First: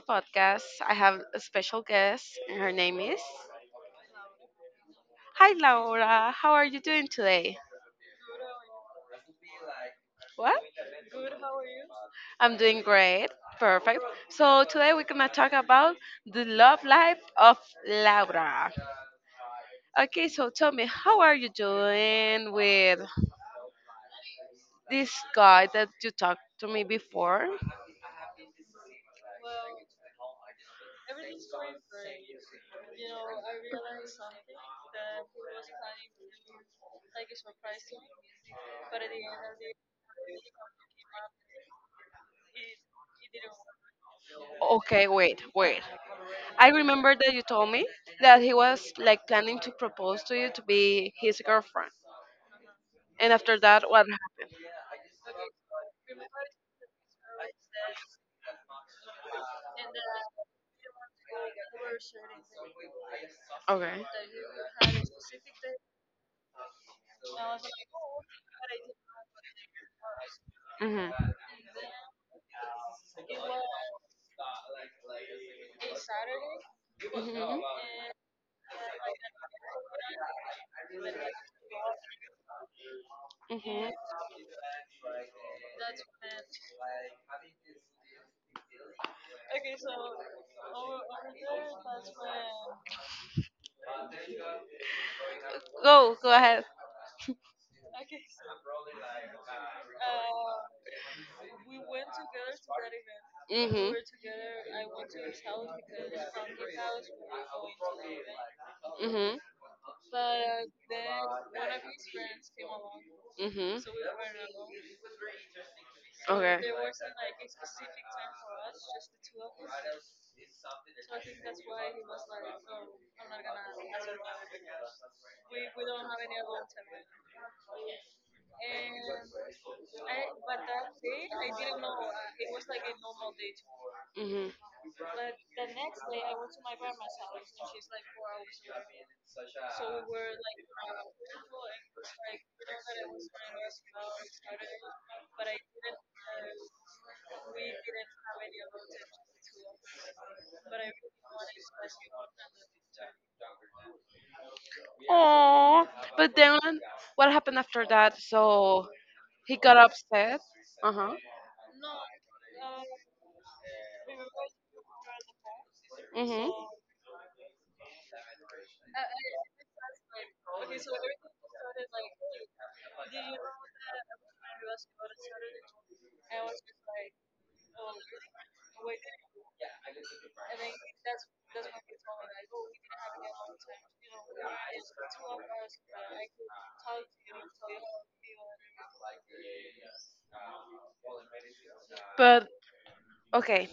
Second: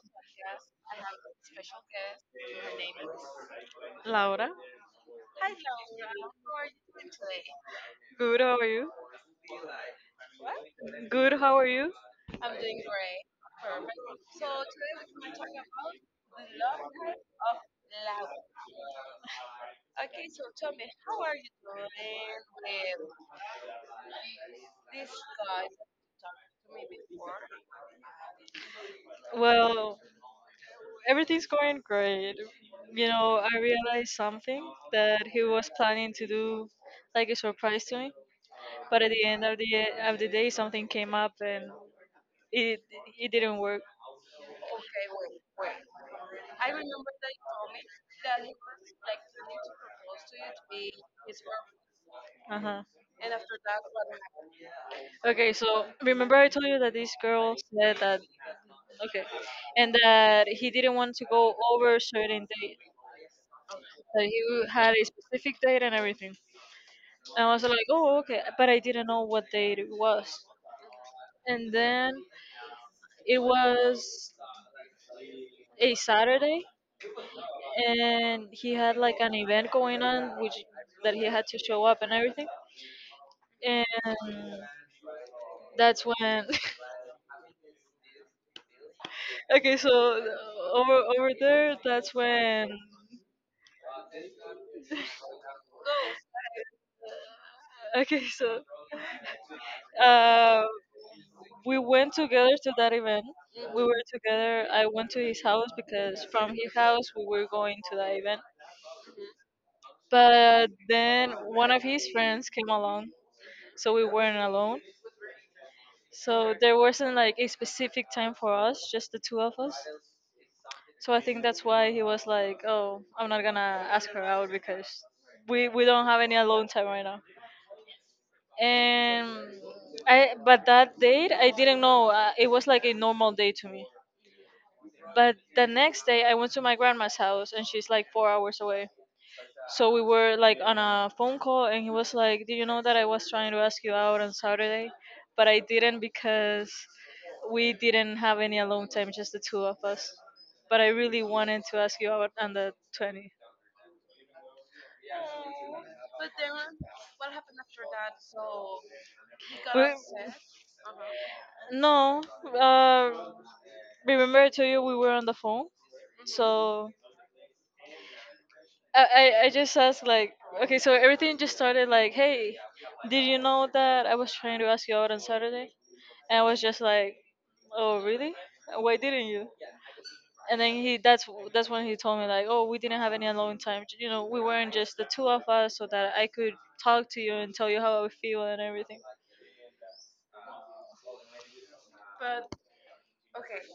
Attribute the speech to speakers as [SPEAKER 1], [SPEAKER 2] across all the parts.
[SPEAKER 1] podcast I have a special guest, and her name is.
[SPEAKER 2] Laura.
[SPEAKER 1] Hi Laura, how are you doing today?
[SPEAKER 2] Good, how are you?
[SPEAKER 1] What?
[SPEAKER 2] Good, how are you?
[SPEAKER 1] I'm doing great, perfect. So today we're gonna talk about the love life of Laura. Okay, so tell me, how are you doing with this guy that you talked to me before?
[SPEAKER 2] Well, everything's going great. You know, I realized something that he was planning to do, like a surprise to me. But at the end of the day, something came up, and it it didn't work.
[SPEAKER 1] Okay, wait, wait. I remember that you told me that he was like planning to propose to you to be his girlfriend.
[SPEAKER 2] Uh huh.
[SPEAKER 1] And after that, what happened?
[SPEAKER 2] Okay, so remember I told you that this girl said that, okay, and that he didn't want to go over certain date.
[SPEAKER 1] Okay.
[SPEAKER 2] That he had a specific date and everything. I was like, oh, okay, but I didn't know what day it was.
[SPEAKER 1] Mhm.
[SPEAKER 2] And then it was a Saturday,
[SPEAKER 1] Mhm.
[SPEAKER 2] and he had like an event going on, which that he had to show up and everything. And
[SPEAKER 1] Mhm.
[SPEAKER 2] that's when, okay, so over over there, that's when,
[SPEAKER 1] Go. Go ahead.
[SPEAKER 2] okay, so uh, we went together to that event. We
[SPEAKER 1] Mhm.
[SPEAKER 2] were together. I went to his house because from his house we were going to that event.
[SPEAKER 1] Mhm.
[SPEAKER 2] But then one of his friends came along,
[SPEAKER 1] Mhm.
[SPEAKER 2] so we weren't alone. So there wasn't like a specific time for us, just the two of us. So I think that's why he was like, "Oh, I'm not gonna ask her out because we don't have any alone time right now." And I, but that date, I didn't know. It was like a normal day to me.
[SPEAKER 1] Okay.
[SPEAKER 2] But the next day, I went to my grandma's house, and she's like 4 hours away. So we were like on a phone call, and he was like, "Do you know that I was trying to ask you out on Saturday, but I didn't because we didn't have any alone time, just the two of us. But I really wanted to ask you out on the 20th."
[SPEAKER 1] Oh, but then what happened after that? So he got
[SPEAKER 2] We,
[SPEAKER 1] upset. Uh huh.
[SPEAKER 2] no, remember I told you we were on the phone,
[SPEAKER 1] Mhm.
[SPEAKER 2] so I just asked like, okay, so everything just started like, hey, did you know that I was trying to ask you out on Saturday? And I was just like, oh really? Why didn't you? And then he that's when he told me like, oh, we didn't have any alone time. You know, we weren't just the two of us, so that I could talk to you and tell you how I feel and everything.
[SPEAKER 1] But okay,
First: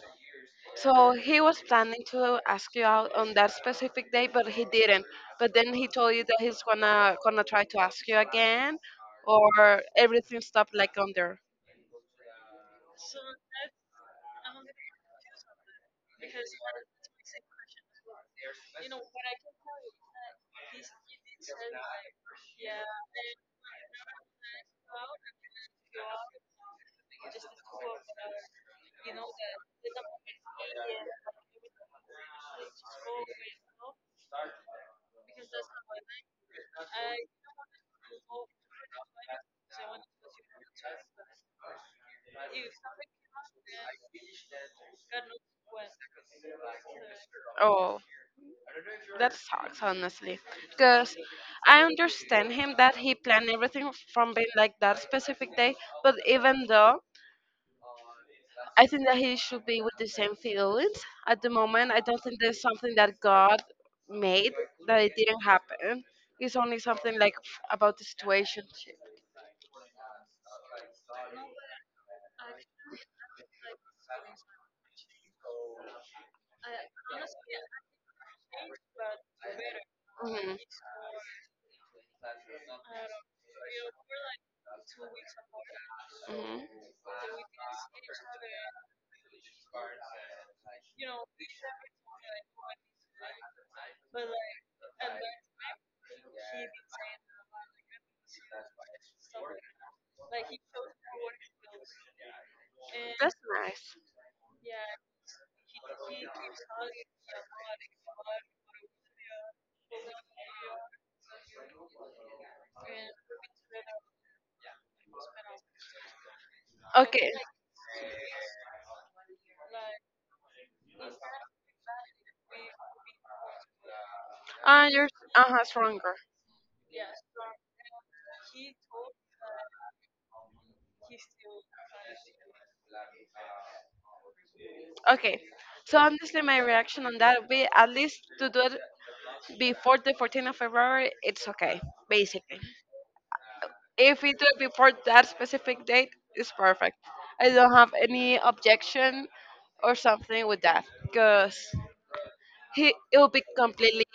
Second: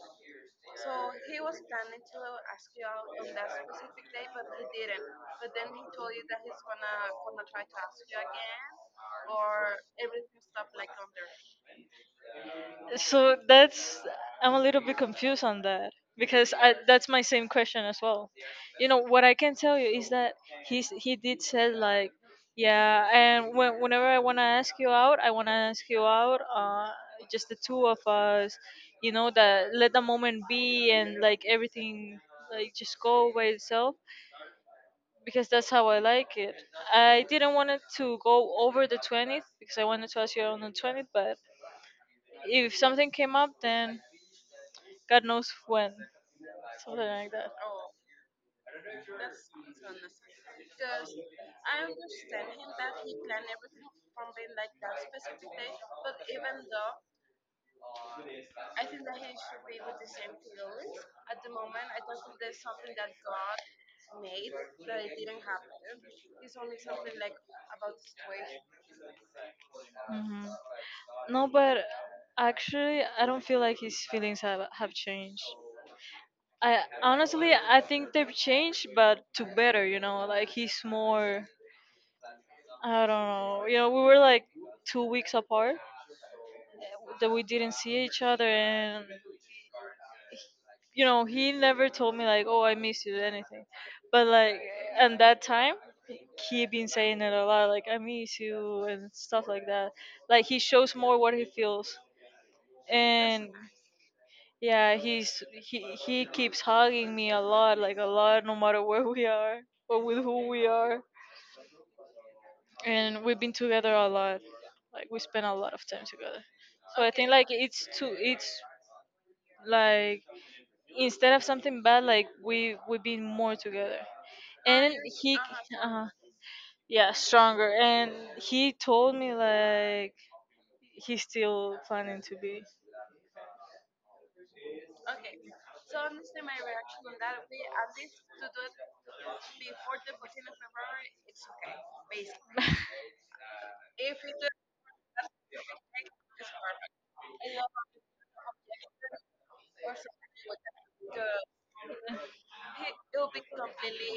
[SPEAKER 1] so he was planning to ask you out on that specific day, but he didn't. But then he told you that he's gonna try to ask you again, or everything stopped like on there.
[SPEAKER 2] So that's I'm a little bit confused on that because that's my same question as well. You know what I can tell you is that he did said like, yeah, and whenever I wanna ask you out, I wanna ask you out. Just the two of us. You know that let the moment be and like everything like just go by itself because that's how I like it. I didn't want it to go over the 20th because I wanted to ask you on the 20th, but if something came up, then God knows when, something like that.
[SPEAKER 1] Oh. That sucks, honestly. Because I understand him that he planned everything from being like that specific day, but even though I think that he should be with the same feelings at the moment, I don't think there's something that God made that it didn't happen. It's only something like about the situation.
[SPEAKER 2] Hmm. No, but actually, I don't feel like his feelings have changed. I honestly, I think they've changed, but to better. You know, like
[SPEAKER 1] Hmm.
[SPEAKER 2] he's more. I don't know. You know, we were like 2 weeks apart
[SPEAKER 1] Hmm.
[SPEAKER 2] that we didn't see each other, and you know, he never told me like, "Oh, I miss you," anything. But like, and that time, he been saying it a lot, like I miss you and stuff like that. Like he shows more what he feels,
[SPEAKER 1] That's
[SPEAKER 2] and
[SPEAKER 1] nice.
[SPEAKER 2] yeah, he keeps hugging me a lot, like a lot, no matter where we are or with who we are. And we've been together a lot, like we spend a lot of time together. So I think
[SPEAKER 1] Okay.
[SPEAKER 2] like it's like instead of something bad, like we've been more together.
[SPEAKER 1] Uh,
[SPEAKER 2] And
[SPEAKER 1] you're
[SPEAKER 2] he,
[SPEAKER 1] uh-huh,
[SPEAKER 2] uh
[SPEAKER 1] Stronger.
[SPEAKER 2] yeah, stronger, and he told me like he's still planning to be
[SPEAKER 1] Okay. So honestly, my reaction on that would be at least to do it before the 14th of February, it's okay, basically. If we do it before that specific date, it's perfect. I don't have any objection or something with that because he it will be completely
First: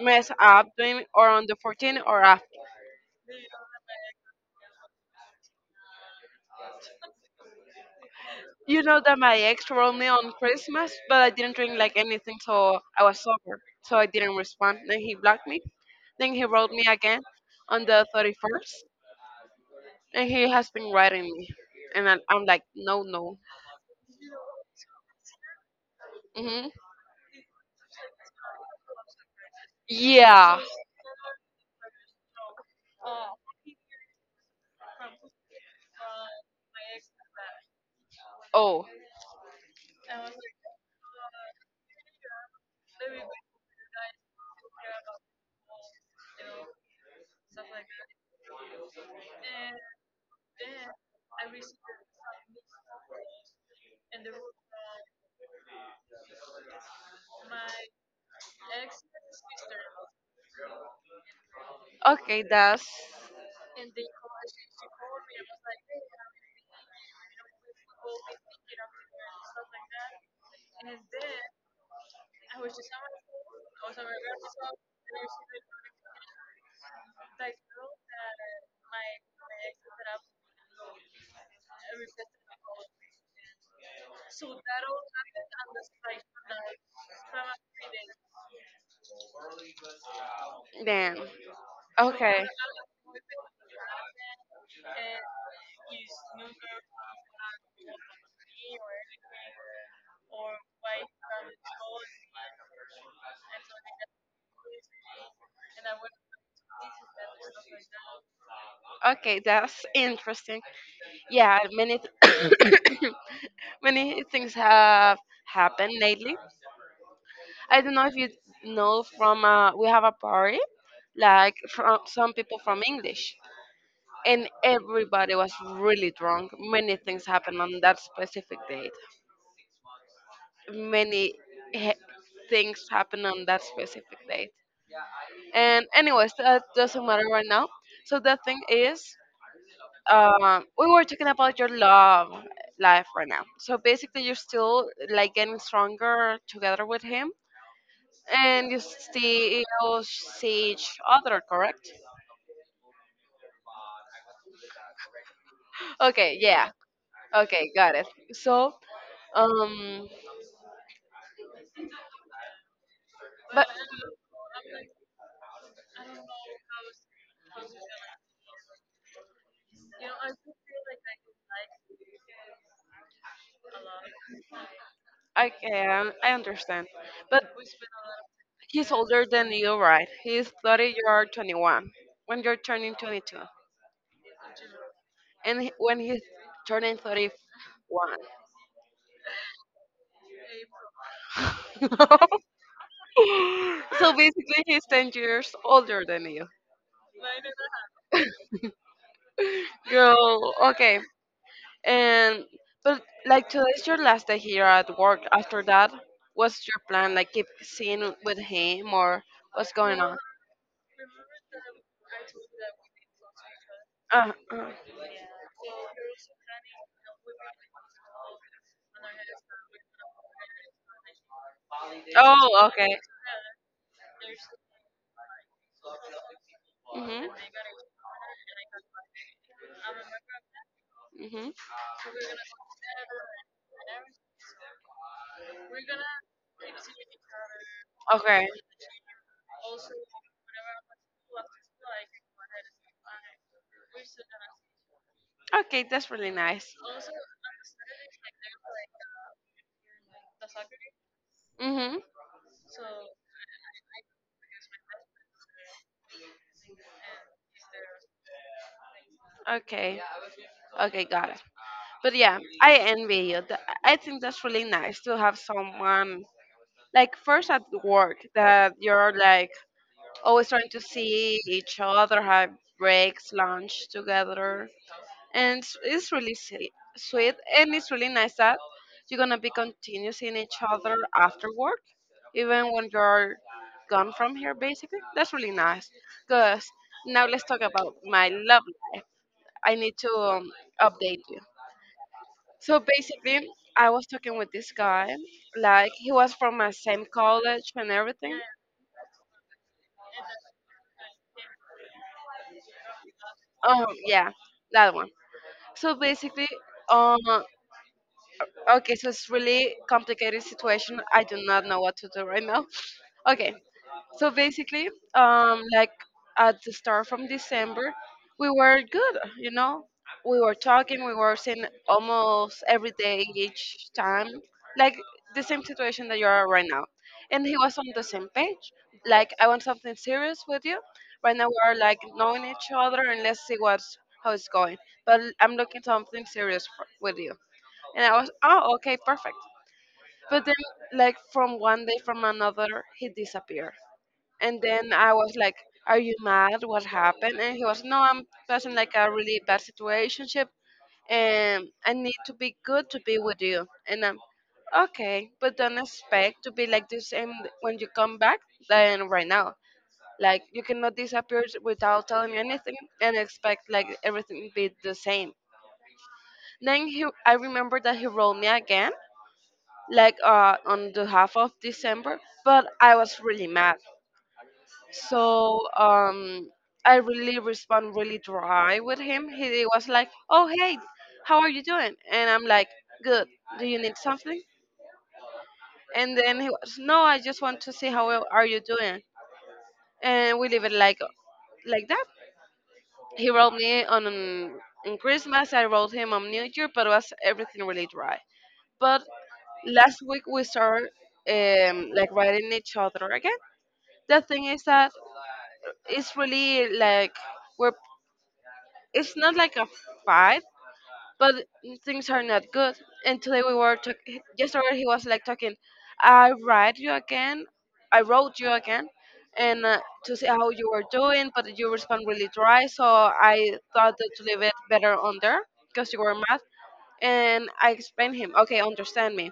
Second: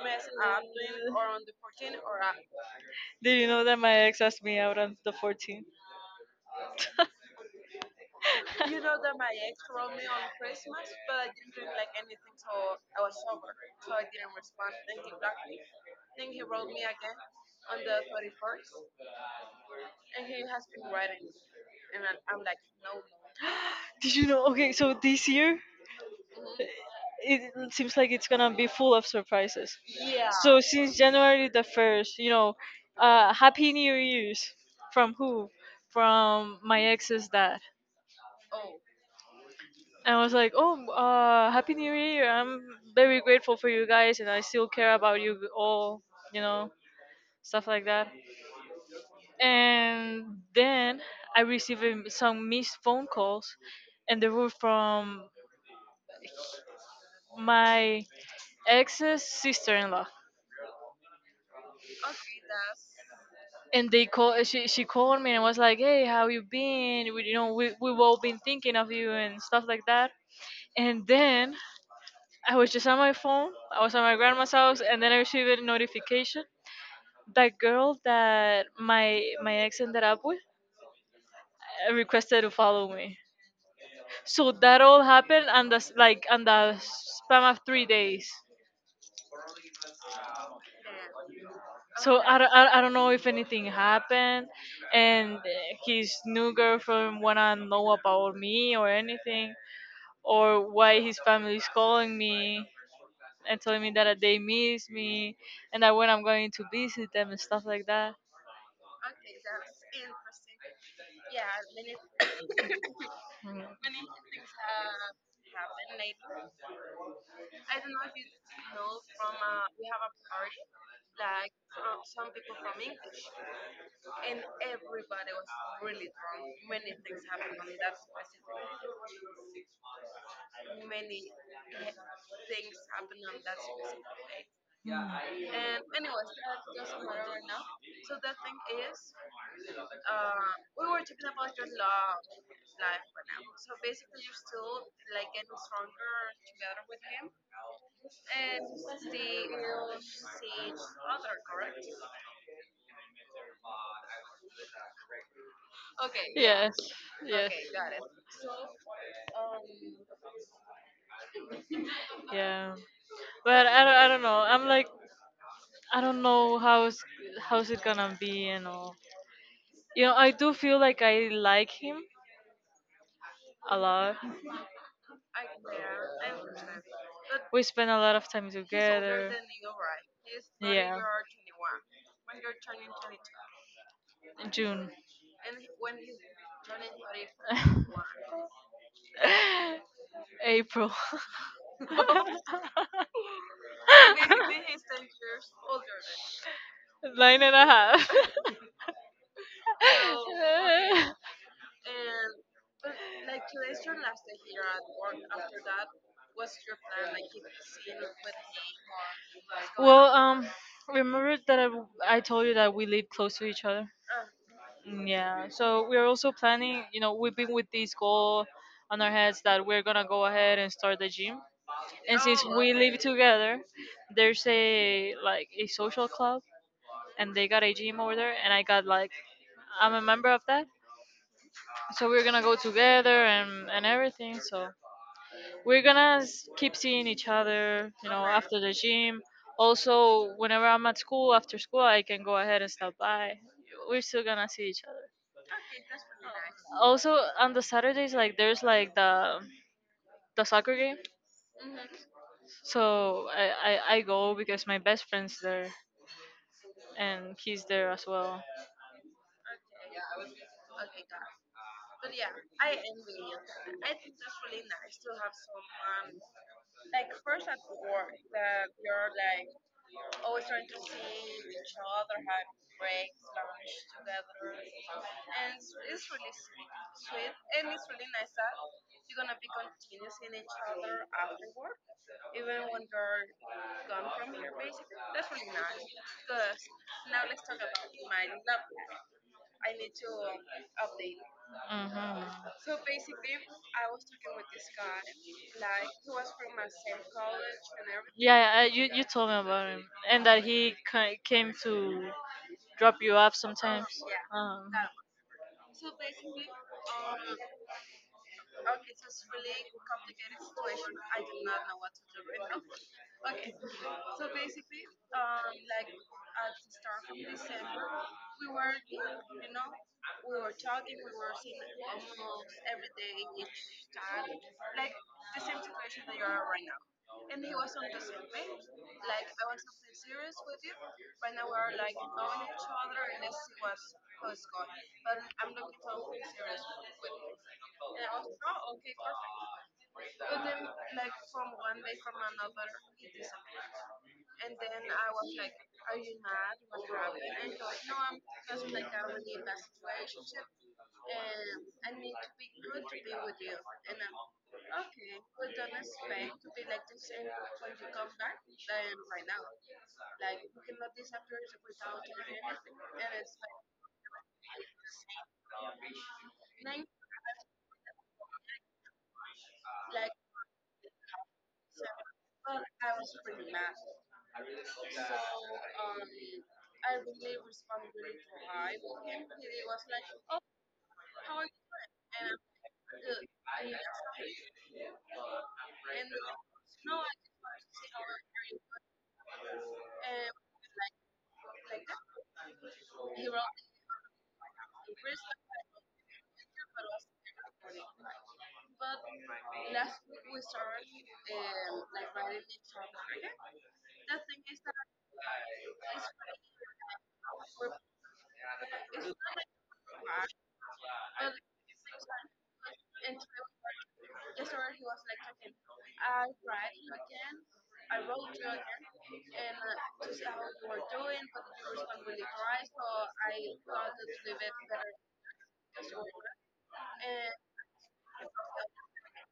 [SPEAKER 1] messed up doing or on the 14th or after.
[SPEAKER 2] did you know that my ex asked me out on the 14th?
[SPEAKER 1] You
[SPEAKER 2] Did
[SPEAKER 1] know that my ex wrote me on Christmas, but I didn't drink like anything, so I was sober, so I didn't respond. Then he blocked me. Then he wrote me again on the 31st, and he has been writing me. And I'm like, no, no.
[SPEAKER 2] you know? Okay, so this year,
[SPEAKER 1] Hmm.
[SPEAKER 2] it it seems like it's gonna be full of surprises.
[SPEAKER 1] Yeah.
[SPEAKER 2] So since January the 1st, happy new year's. From who? From my ex's dad.
[SPEAKER 1] Oh,
[SPEAKER 2] And I was like, "Oh, happy New Year! I'm very grateful for you guys, and I still care about you all. You know, stuff like that." And then I received some missed phone calls, and they were from my ex's sister-in-law.
[SPEAKER 1] okay, that's.
[SPEAKER 2] And they call she called me and was like, "Hey, how you been? We've all been thinking of you and stuff like that." And then I was just on my phone. I was at my grandma's house, and then I received a notification that girl that my ex ended up with, requested to follow me. So that all happened, and that's like and the span of 3 days.
[SPEAKER 1] Then.
[SPEAKER 2] So I,
[SPEAKER 1] Okay.
[SPEAKER 2] don't- I, I don't know if anything happened, and his new girlfriend wanna know about me or anything, or why his family is calling me and telling me that they miss me, and that when I'm going to visit them and stuff like that.
[SPEAKER 1] Okay, that's interesting. Yeah,
[SPEAKER 2] Mm.
[SPEAKER 1] many things have happened lately. I don't know if you know from we have a party like from some people from English, and everybody was really drunk. Many things happened on that specific date. Many he- Things happened on that specific date.
[SPEAKER 2] Mm.
[SPEAKER 1] And anyways, that doesn't matter right now. So the thing is, we were talking about your love life right now. So basically, you're still like getting stronger together with him, and you still see each other, correct? Okay, yeah.
[SPEAKER 2] Yes, yes,
[SPEAKER 1] Okay, got it. So, um,
[SPEAKER 2] it. Yeah.
[SPEAKER 1] but
[SPEAKER 2] But I don't know. I'm like, I don't know how's it gonna be and all. You know, I do feel like I like him a lot.
[SPEAKER 1] Okay, I understand. But
[SPEAKER 2] We spend a lot of time
[SPEAKER 1] he's older
[SPEAKER 2] together.
[SPEAKER 1] than you, right? He's 30,
[SPEAKER 2] Yeah,
[SPEAKER 1] you're 21. When you're turning 22.
[SPEAKER 2] June.
[SPEAKER 1] And when he's turning 31.
[SPEAKER 2] April.
[SPEAKER 1] So basically, he's 10 years older than you.
[SPEAKER 2] Nine and a half.
[SPEAKER 1] Girl, okay. And, but like today's your last day here at work. After that, what's your plan? Like keep seeing with him or what's going
[SPEAKER 2] Well,
[SPEAKER 1] on?
[SPEAKER 2] remember that I told you that we live close to each other.
[SPEAKER 1] Uh, uh.
[SPEAKER 2] Mm, yeah. So we're also planning, we've been with this goal on our heads that we're gonna go ahead and start the gym. And since
[SPEAKER 1] Oh,
[SPEAKER 2] we
[SPEAKER 1] okay.
[SPEAKER 2] live together, there's a like a social club,
[SPEAKER 1] Mm-hmm.
[SPEAKER 2] and they got a gym over there, and I got like I'm a member of that.
[SPEAKER 1] Mm-hmm.
[SPEAKER 2] So we're gonna go together, and everything. So we're gonna keep seeing each other,
[SPEAKER 1] Okay.
[SPEAKER 2] after the gym. Also, whenever I'm at school, after school, I can go ahead and stop by. We're still gonna see each other
[SPEAKER 1] Okay, that's really nice.
[SPEAKER 2] also on the Saturdays, like there's like the soccer game,
[SPEAKER 1] Mhm.
[SPEAKER 2] so I go because my best friend's there and he's there as well.
[SPEAKER 1] Okay. Okay, got it. But yeah, I envy you. I think that's really nice to have someone like first at work that you're like always trying to see each other, have breaks, lunch together, and it's really sweet. Sweet, and it's really nice that you're gonna be continuing seeing each other after work, even when you're gone from here. Basically, that's really nice. Cause now let's talk about my love life. I need to update you.
[SPEAKER 2] Hmm.
[SPEAKER 1] So basically, I was talking with this guy, like he was from my same college and everything.
[SPEAKER 2] Yeah, I, you told me about him and that he came to drop you off sometimes.
[SPEAKER 1] Um, yeah,
[SPEAKER 2] Um,
[SPEAKER 1] that one. So basically, um, okay, so it's really complicated situation. I do not know what to do right now. Okay, so basically, like at the start from December, we were good. You know, we were talking, we were seeing almost every day each time, like the same situation that you are right now. And he was on the same page. Like I want something serious with you. Right now we are like knowing each other, and let's see what's how it's going. But I'm looking something serious with you. And I was, oh, okay, perfect. But then, like from one day from another, he disappeared and then I was like, "Are you mad? What happened?" And he was, "No, I'm passing like a really bad situationship, and I need to be good to be with you." And I'm okay, but don't expect to be like the same when you come back than right now. Like you cannot disappear without telling me anything and expect like everything be the same. Then I remember that he wrote me again, like on the half of December, but I was really mad. So I really respond really dry with him. He was like, "Oh hey, how are you doing?" And I'm like, "Good. Do you need something?" And then he was, "No, I just want to see how well are you doing." And we leave it like that. He wrote me on Christmas. I wrote him on New Year, but was everything really dry. But last week we started like writing each other again. The thing is that it's really like we're it's not like a fight, but things are not good. And today we were talking. Yesterday he was like talking. I write you again. I wrote you again, and to see how you were doing, but you respond really dry. So I thought that to leave it better on there because you were mad. And I explained him. Okay, understand me.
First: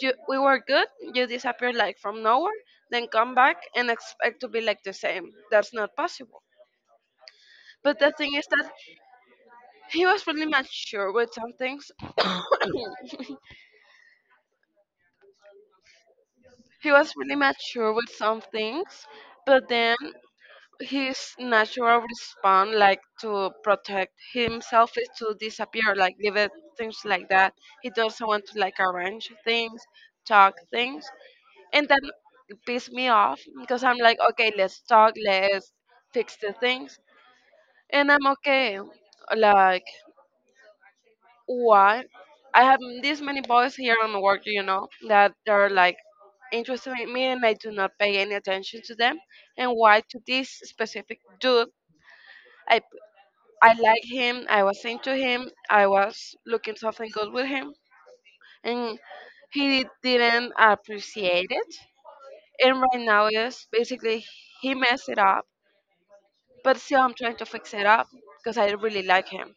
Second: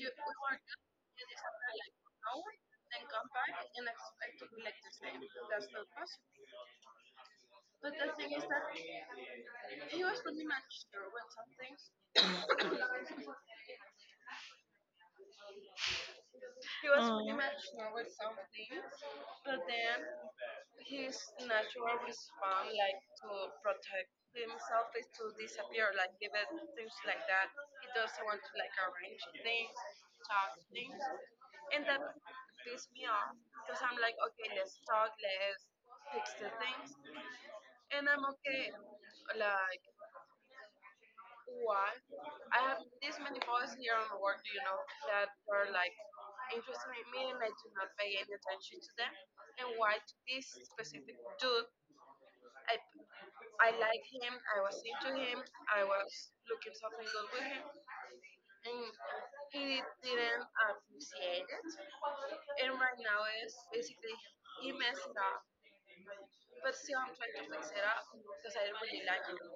[SPEAKER 1] You, we were good. You disappeared like from nowhere, then come back and expect to be like the same. That's not possible. But the thing is that he was really mature with some things. he was
[SPEAKER 2] um,
[SPEAKER 1] really mature with some things, But then his natural response, like to protect himself, is to disappear, like leave it, things like that. He doesn't want to like arrange things, talk things, and that pissed me off because I'm like, okay, let's talk, let's fix the things, and I'm okay. Like why I have this many boys here on the work, you know, that are like interested in me and I do not pay any attention to them. And why to this specific dude, I I like him, I was into him, I was looking something good with him, and he didn't appreciate it. And right now is basically he messed it up, but still I'm trying to fix it up because I really like him.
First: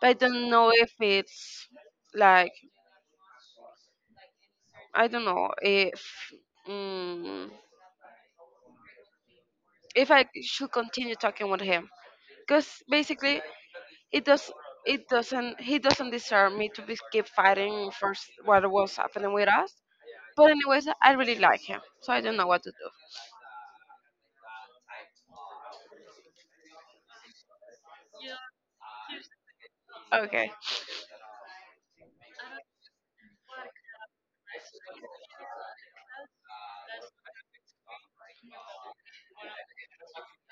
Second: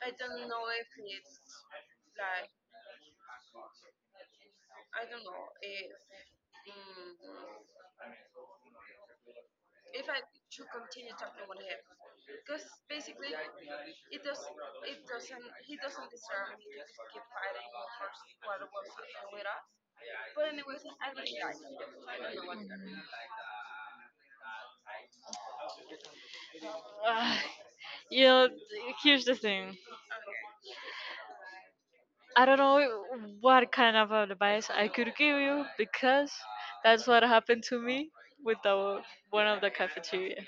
[SPEAKER 1] But I don't know if it's like I don't know if mm, if I should continue talking with him because basically it does it doesn't he doesn't deserve me to be keep fighting for what was happening with us. But anyways, I really like him, so I don't know what to do.
[SPEAKER 2] mm. Ah, you know, here's the thing.
[SPEAKER 1] Okay.
[SPEAKER 2] I don't know what kind of advice I could give you because that's what happened to me with the one of the cafeteria.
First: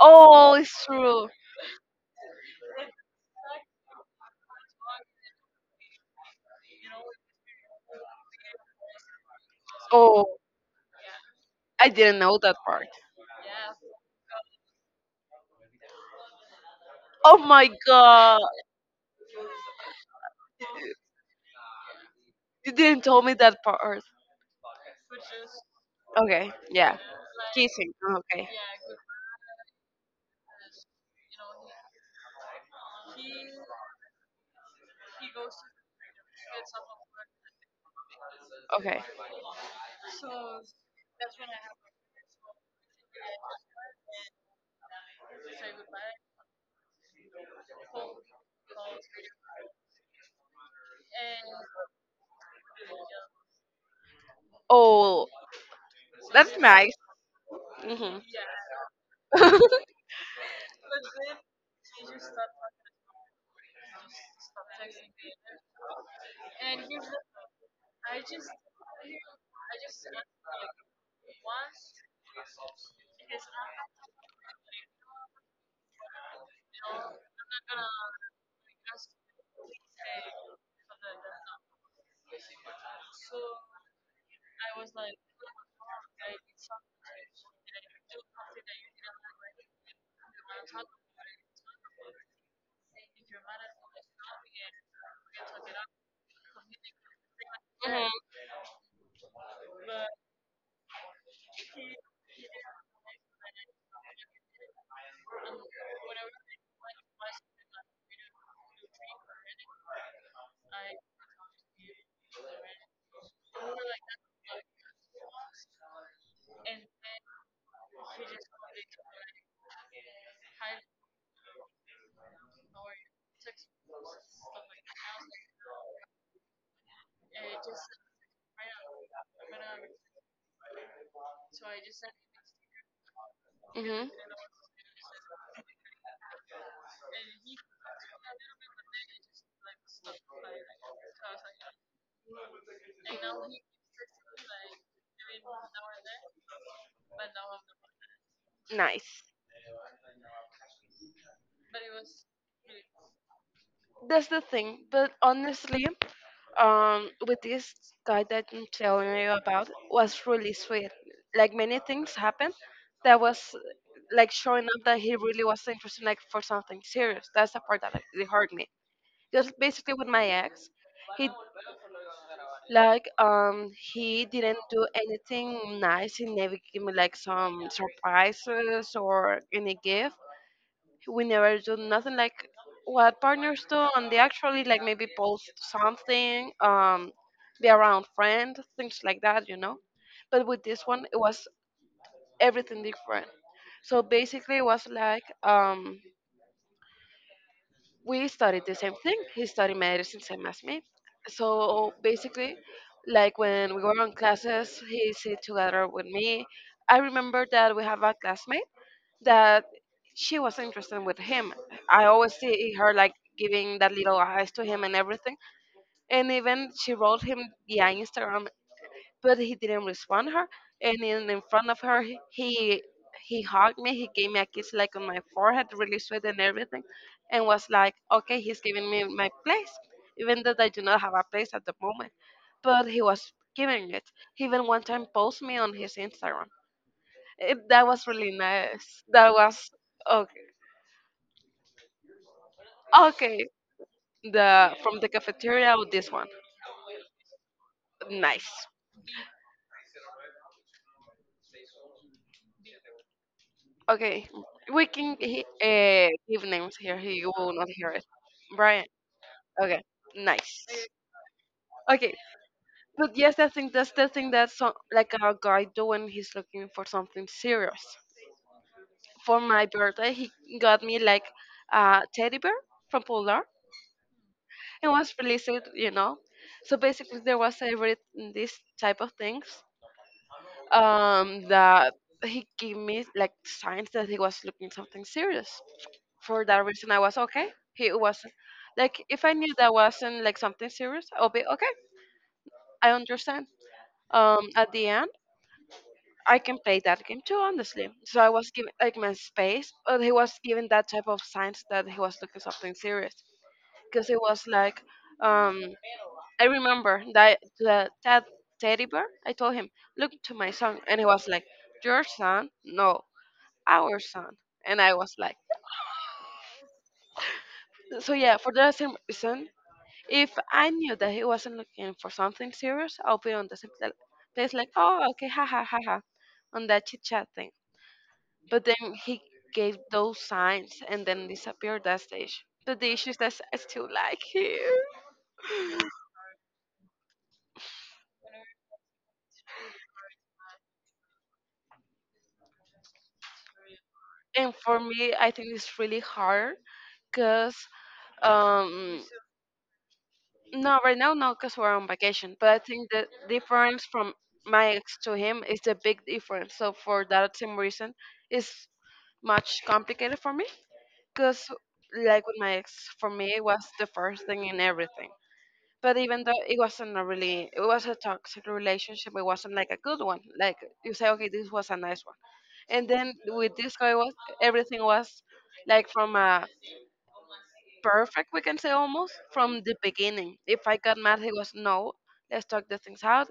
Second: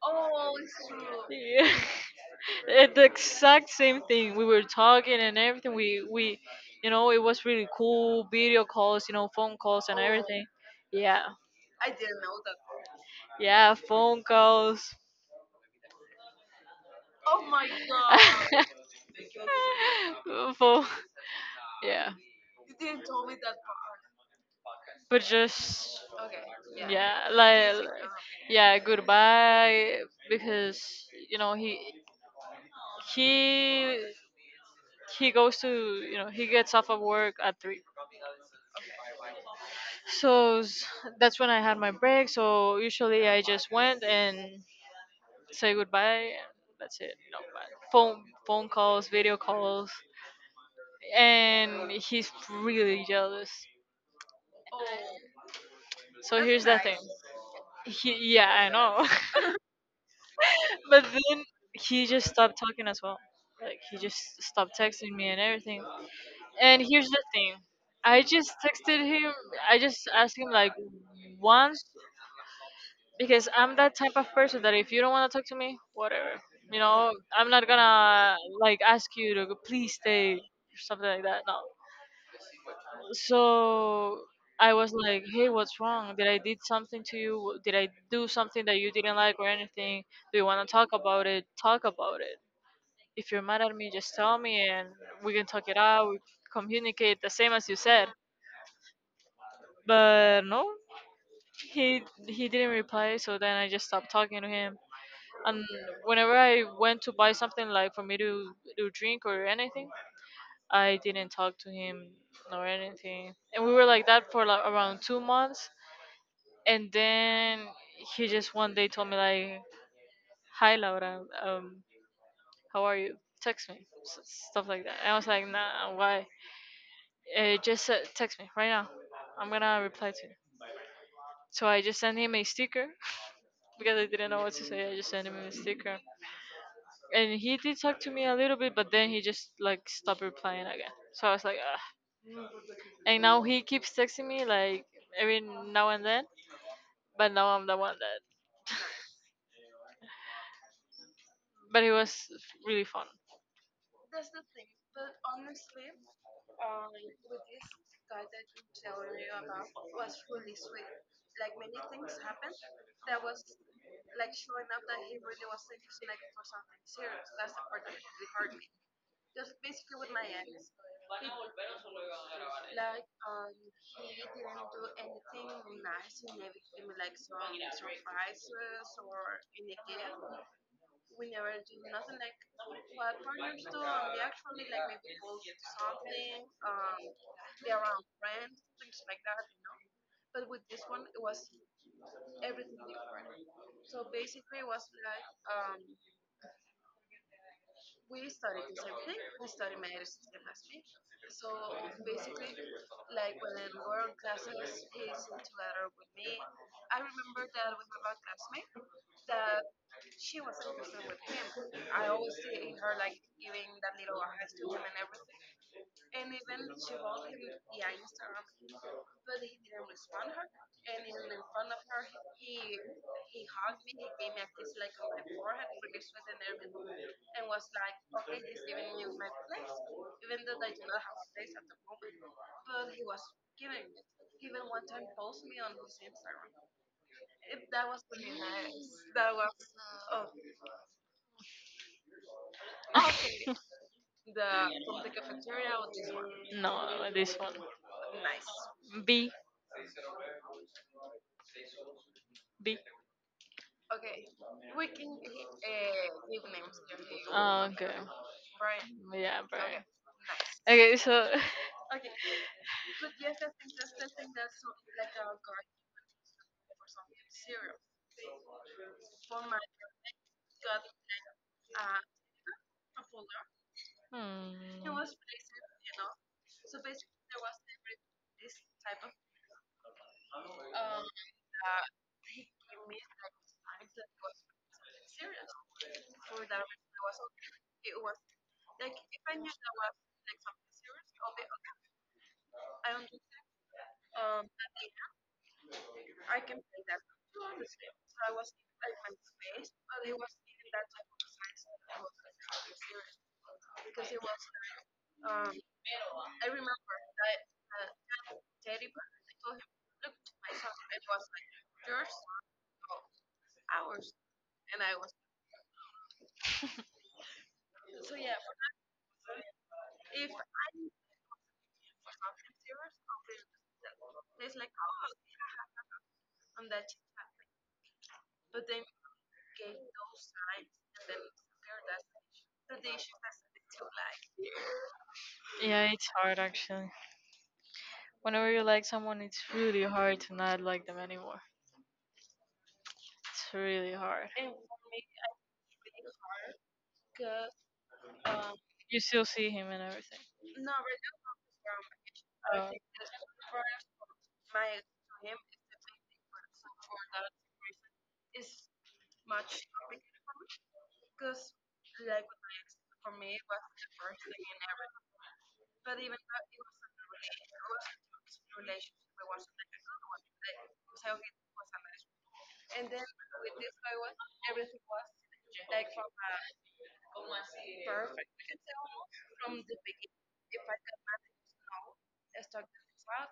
[SPEAKER 1] Oh, it's true.
[SPEAKER 2] Yeah. The exact same thing. We were talking and everything. It was really cool. Video calls, phone calls and
[SPEAKER 1] Oh,
[SPEAKER 2] everything. Yeah,
[SPEAKER 1] I didn't know that part.
[SPEAKER 2] yeah, phone calls.
[SPEAKER 1] Oh my god,
[SPEAKER 2] Phone. Yeah.
[SPEAKER 1] you didn't tell me that part.
[SPEAKER 2] But just,
[SPEAKER 1] Okay, yeah,
[SPEAKER 2] yeah, like,
[SPEAKER 1] kissing. Okay,
[SPEAKER 2] yeah, goodbye. Because you know he he gets off of work at 3.
[SPEAKER 1] okay.
[SPEAKER 2] So that's when I had my break, so usually I just went and say goodbye, and that's it, but phone calls, video calls, and he's really jealous.
[SPEAKER 1] Oh,
[SPEAKER 2] So
[SPEAKER 1] that's
[SPEAKER 2] here's the nice
[SPEAKER 1] nice.
[SPEAKER 2] thing. Nice.
[SPEAKER 1] Hmm.
[SPEAKER 2] Yeah, I know. But then he just stopped talking as well. Like he just stopped texting me and everything. And here's the thing. I just texted him. I just asked him like once because I'm that type of person that if you don't want to talk to me, whatever. You know, I'm not gonna like ask you to go, please stay or something like that. No. So I was like, hey, what's wrong? Did something to you? Did I do something that you didn't like or anything? Do you want to talk about it? Talk about it. If you're mad at me, just tell me, and we can talk it out. We communicate the same as you said.
[SPEAKER 1] Mhm.
[SPEAKER 2] But no, he didn't reply. So then I just stopped talking to him. And whenever I went to buy something like for me to drink or anything, I didn't talk to him or anything. And we were like that for like around 2 months. And then he just one day told me like, "Hi Laura, how are you? Text me, S- stuff like that." And I was like, "Nah, why? Just text me right now. I'm gonna reply to you." So I just sent him a sticker because I
[SPEAKER 1] Mhm.
[SPEAKER 2] didn't know what to say. I just sent him a sticker, and he did talk to me a little bit, but then he just like stopped replying again. So I was like, ugh. And now he keeps texting me like every now and then, but now I'm the one that.
[SPEAKER 1] Nice.
[SPEAKER 2] But it was really fun.
[SPEAKER 1] That's the thing. But honestly, with this guy that I'm telling you about was really sweet. Like many things happened that was like showing up that he really was interested like for something serious. That's the part that like, really hurt me. Because basically with my ex, he like he didn't do anything nice. He never gave me like some surprises or any gift. We never do nothing like what partners do and they actually like maybe post something, be around friends, things like that, you know. But with this one it was everything different. So basically it was like, we studied the same thing, he studied medicine same as me. So basically, like when we were on classes he sit together with me. I remember that we have a classmate that she was interested with him. I always see her like giving that little eyes to him and everything. And even she wrote him via Instagram, but he didn't respond her. And in front of her, he hugged me. He gave me a kiss like on my forehead, really sweet and everything, and was like, "Okay, he's giving me my place, even though I do not have a place at the moment." But he was giving it. He even one time posted me on his Instagram. It, that was really nice. That was okay. Okay, the from the cafeteria with this one.
[SPEAKER 2] No, this one.
[SPEAKER 1] Nice.
[SPEAKER 2] B. B.
[SPEAKER 1] Okay, we can give names here. He will
[SPEAKER 2] Oh,
[SPEAKER 1] not hear
[SPEAKER 2] okay.
[SPEAKER 1] it. Brian.
[SPEAKER 2] Yeah, bro.
[SPEAKER 1] Okay, nice.
[SPEAKER 2] Okay, so.
[SPEAKER 1] Okay, but yes, I think that's the thing that so, like a guy do when he's looking for something serious. For my birthday, he got me like a teddy bear from Polar
[SPEAKER 2] Hmm.
[SPEAKER 1] and was released, you know. So basically, there was a read in this type of things, that he gave me like signs that he was looking something serious. For that reason, I was okay. He wasn't like if I knew that wasn't like something serious, I'll be okay. I understand. At the end, I can play that game too, honestly. So I was given like my space, but he was given that type of signs that he was looking something serious because it was like um, I remember that the that teddy bear. I told him, look to my son, and he was like, your son? No, our son. And I was like, so yeah, for the same reason, if I knew that he wasn't looking for something serious, I'll be on the same place like, oh, okay, ha ha ha ha, on that chit chat thing. But then he gave those signs and then disappeared that stage. But the issue is that I still like him.
[SPEAKER 2] Yeah, it's hard actually. Whenever you like someone, it's really hard to not like them anymore. It's really hard.
[SPEAKER 1] And for me, I think it's really hard because
[SPEAKER 2] You
[SPEAKER 1] um,
[SPEAKER 2] still see him and everything.
[SPEAKER 1] no, right now, no, because we're on vacation. But I
[SPEAKER 2] Uh,
[SPEAKER 1] think the difference from my ex to him is a big difference. So for that same reason, it's much complicated for me. Because like with my ex, for me it was the first thing in everything. But even though it wasn't a really, it was a toxic relationship. It wasn't like a good one. Like you say, okay, this was a nice one. And then with this guy, was everything was like from a perfect, we can say almost from the beginning. If I got mad, he was no, let's talk the things out.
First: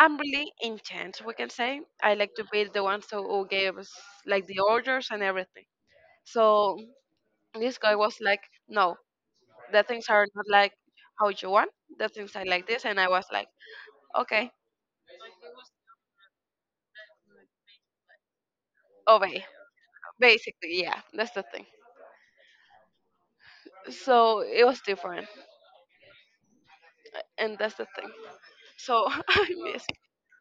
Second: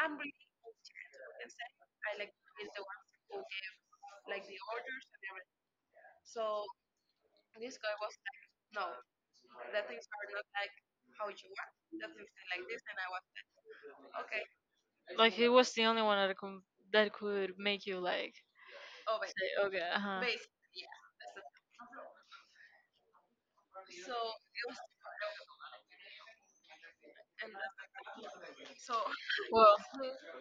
[SPEAKER 1] I'm really intense, we can say. I like to be the one so who gave us like the orders and everything. So this guy was like, no, the things are not like how you want. The things are like this, and I was like, okay,
[SPEAKER 2] like he was the only one that could make you like
[SPEAKER 1] obey.
[SPEAKER 2] say okay, uh huh.
[SPEAKER 1] Basically, yeah, that's the thing. So it was different, and that's the thing. So I
[SPEAKER 2] Well,
[SPEAKER 1] miss.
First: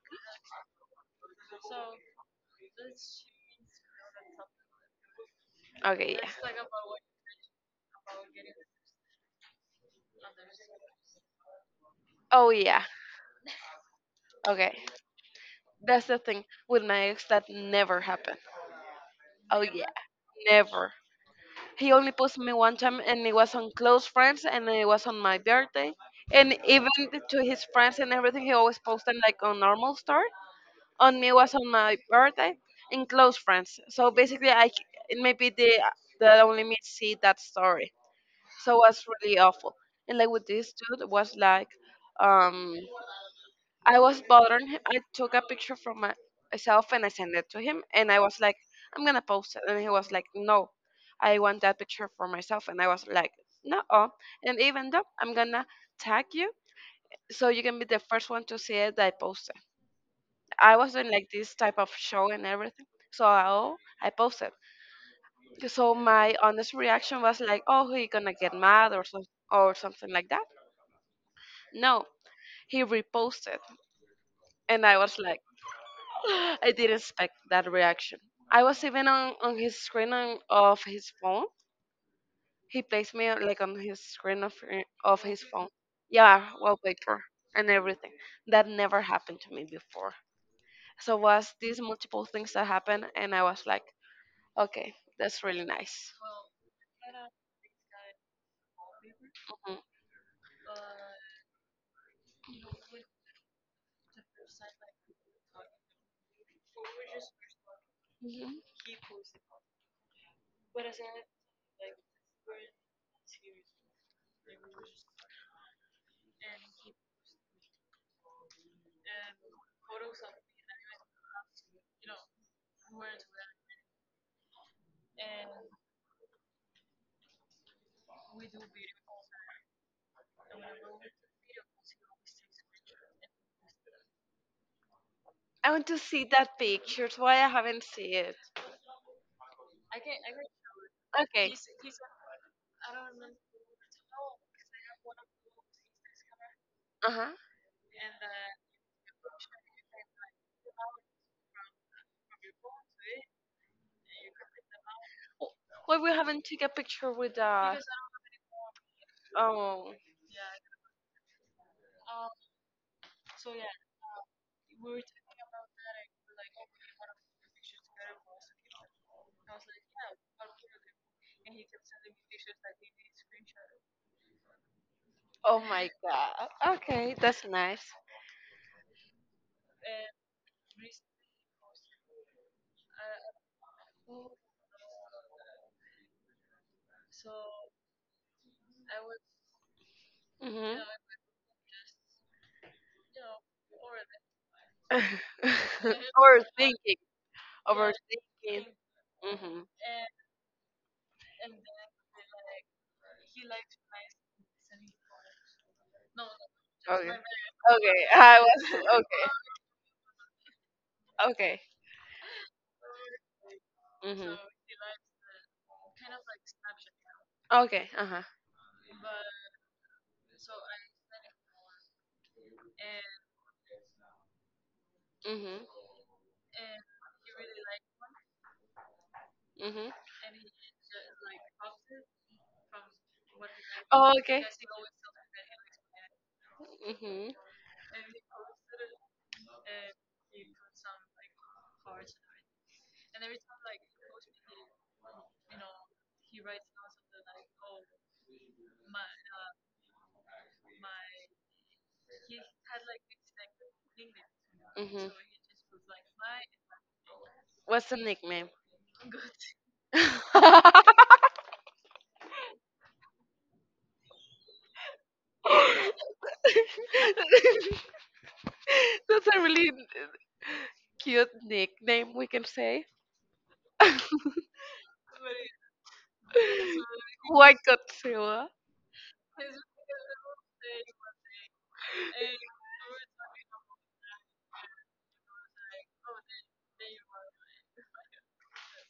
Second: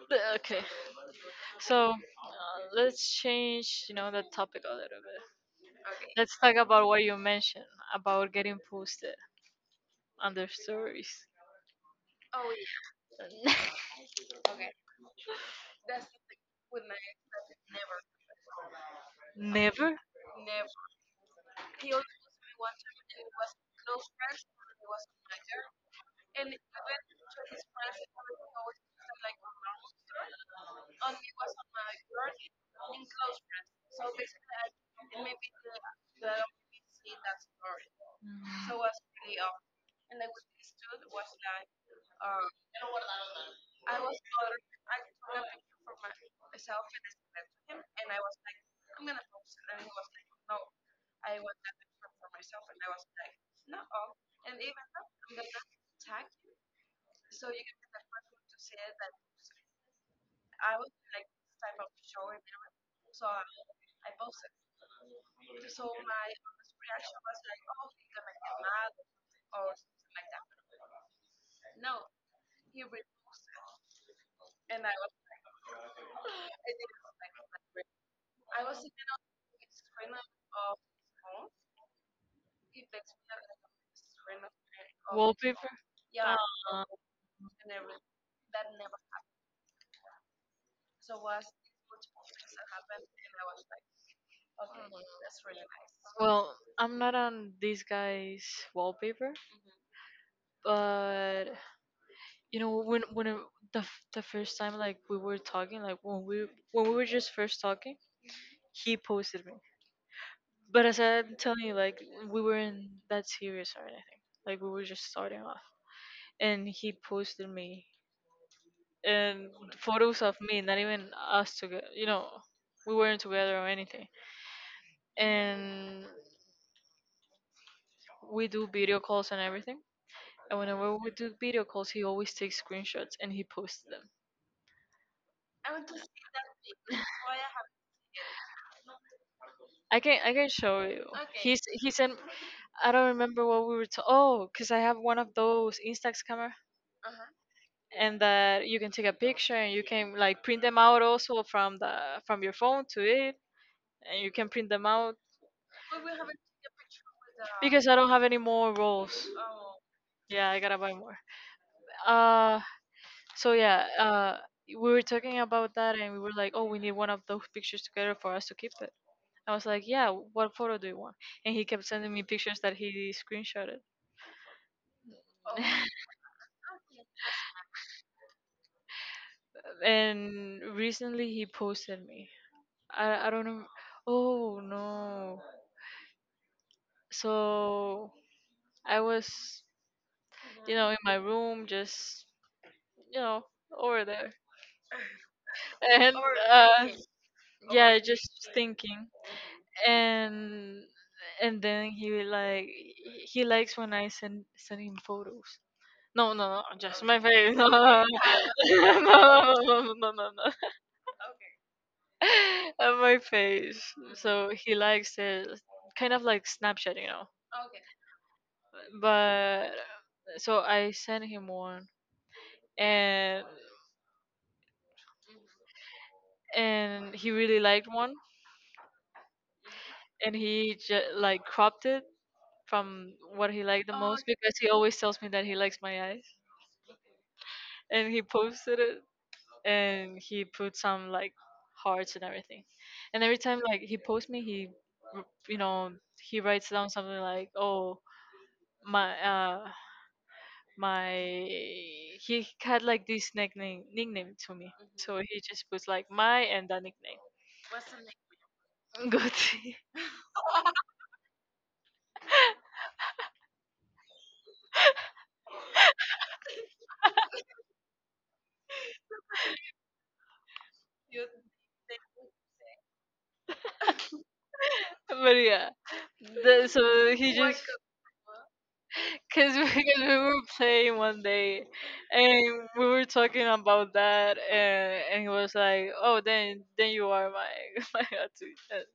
[SPEAKER 2] okay. So let's change, you know, the topic a little bit.
[SPEAKER 1] Okay, yeah.
[SPEAKER 2] Let's talk about what you mentioned about getting posted under stories.
[SPEAKER 1] Oh yeah. Okay. That's the thing with my ex that never happened. Oh yeah,
[SPEAKER 2] Never
[SPEAKER 1] never. He only posted me one time, and it was on close friends, and it was on my birthday. And even to his friends and everything, he always posted like on normal story. On me was on my birthday, in close friends. So basically, it may be the that only me see that story. So it was really awful. And like with this dude was like, um, I was bothering him. I took a picture from myself and I sent it to him. And I was like, I'm gonna post it. And he was like, no, I want that picture for myself. And I was like, no. And even though I'm gonna tag you, so you can be the first one to see it that I posted. I was doing like this type of show and everything. So I, oh, I posted. So my honest reaction was like, oh, he gonna get mad or something like that. No, he reposted, and I was like. I didn't expect that reaction. I was even on his screen on, of his phone. He placed me like on his screen of his phone.
[SPEAKER 2] wallpaper. Yeah.
[SPEAKER 1] Yeah, wallpaper and everything. That never happened to me before. So was these multiple things that happened, and I was like, okay, that's really nice.
[SPEAKER 2] Well, I'm not on these guys' wallpaper,
[SPEAKER 1] Mhm.
[SPEAKER 2] but you know when the first time like we were talking, like when we were just first talking,
[SPEAKER 1] Mhm.
[SPEAKER 2] he posted me. But as I'm telling you, like we weren't that serious or anything. Like we were just starting off, and he posted me and photos of me, not even us together. You know, we weren't together or anything. And we do video calls and everything. And whenever we do video calls, he always takes screenshots and he posts them.
[SPEAKER 1] I want to see that picture. It's why I haven't seen it?
[SPEAKER 2] I can show you.
[SPEAKER 1] Okay.
[SPEAKER 2] He sent. I don't remember what we were. To, oh, cause I have one of those Instax camera,
[SPEAKER 1] Uh huh.
[SPEAKER 2] and that you can take a picture and you can like print them out also from the from your phone to it, and you can print them out.
[SPEAKER 1] Why we haven't taken a picture with us?
[SPEAKER 2] Because I don't have any more rolls.
[SPEAKER 1] Oh.
[SPEAKER 2] Yeah, I gotta buy more. Uh, so yeah. We were talking about that, and we were like, oh, we need one of those pictures together for us to keep it. I was like, yeah, what photo do you want? And he kept sending me pictures that he screenshotted.
[SPEAKER 1] Oh my god. Okay, that's nice.
[SPEAKER 2] And recently he posted me. I don't know. Oh no. So I was, you
[SPEAKER 1] Mhm.
[SPEAKER 2] know, in my room just, you know, over there. And
[SPEAKER 1] overthinking,
[SPEAKER 2] uh yeah, just
[SPEAKER 1] overthinking.
[SPEAKER 2] thinking.
[SPEAKER 1] Mhm.
[SPEAKER 2] And and then he like he likes when I send him photos. No, no, no, just
[SPEAKER 1] Okay.
[SPEAKER 2] my face. No,
[SPEAKER 1] Okay.
[SPEAKER 2] no,
[SPEAKER 1] I was
[SPEAKER 2] no,
[SPEAKER 1] okay.
[SPEAKER 2] no, no, no, no.
[SPEAKER 1] Okay.
[SPEAKER 2] And my face.
[SPEAKER 1] Mhm.
[SPEAKER 2] So he likes it, kind of like Snapchat, you know.
[SPEAKER 1] Okay. Uh huh.
[SPEAKER 2] But so I sent him one, and
[SPEAKER 1] Mhm.
[SPEAKER 2] and he really liked one,
[SPEAKER 1] Mhm.
[SPEAKER 2] and he just like cropped it from what he liked the
[SPEAKER 1] Oh,
[SPEAKER 2] most
[SPEAKER 1] okay.
[SPEAKER 2] because he always tells me that he likes my eyes.
[SPEAKER 1] Mhm.
[SPEAKER 2] And he posted it and he put some like hearts and everything. And every time like he posts me, he you know he writes down something like, "Oh my my," he had like this nickname to me,
[SPEAKER 1] Mhm.
[SPEAKER 2] so he just puts like my and that nickname.
[SPEAKER 1] What's the nickname?
[SPEAKER 2] Gucci.
[SPEAKER 1] That's a really cute nickname, we can say.
[SPEAKER 2] But yeah, so he just.
[SPEAKER 1] White Godzilla.
[SPEAKER 2] Cause because we were playing one day, and we were talking about that, and he was like, "Oh, then you are my my tattoo."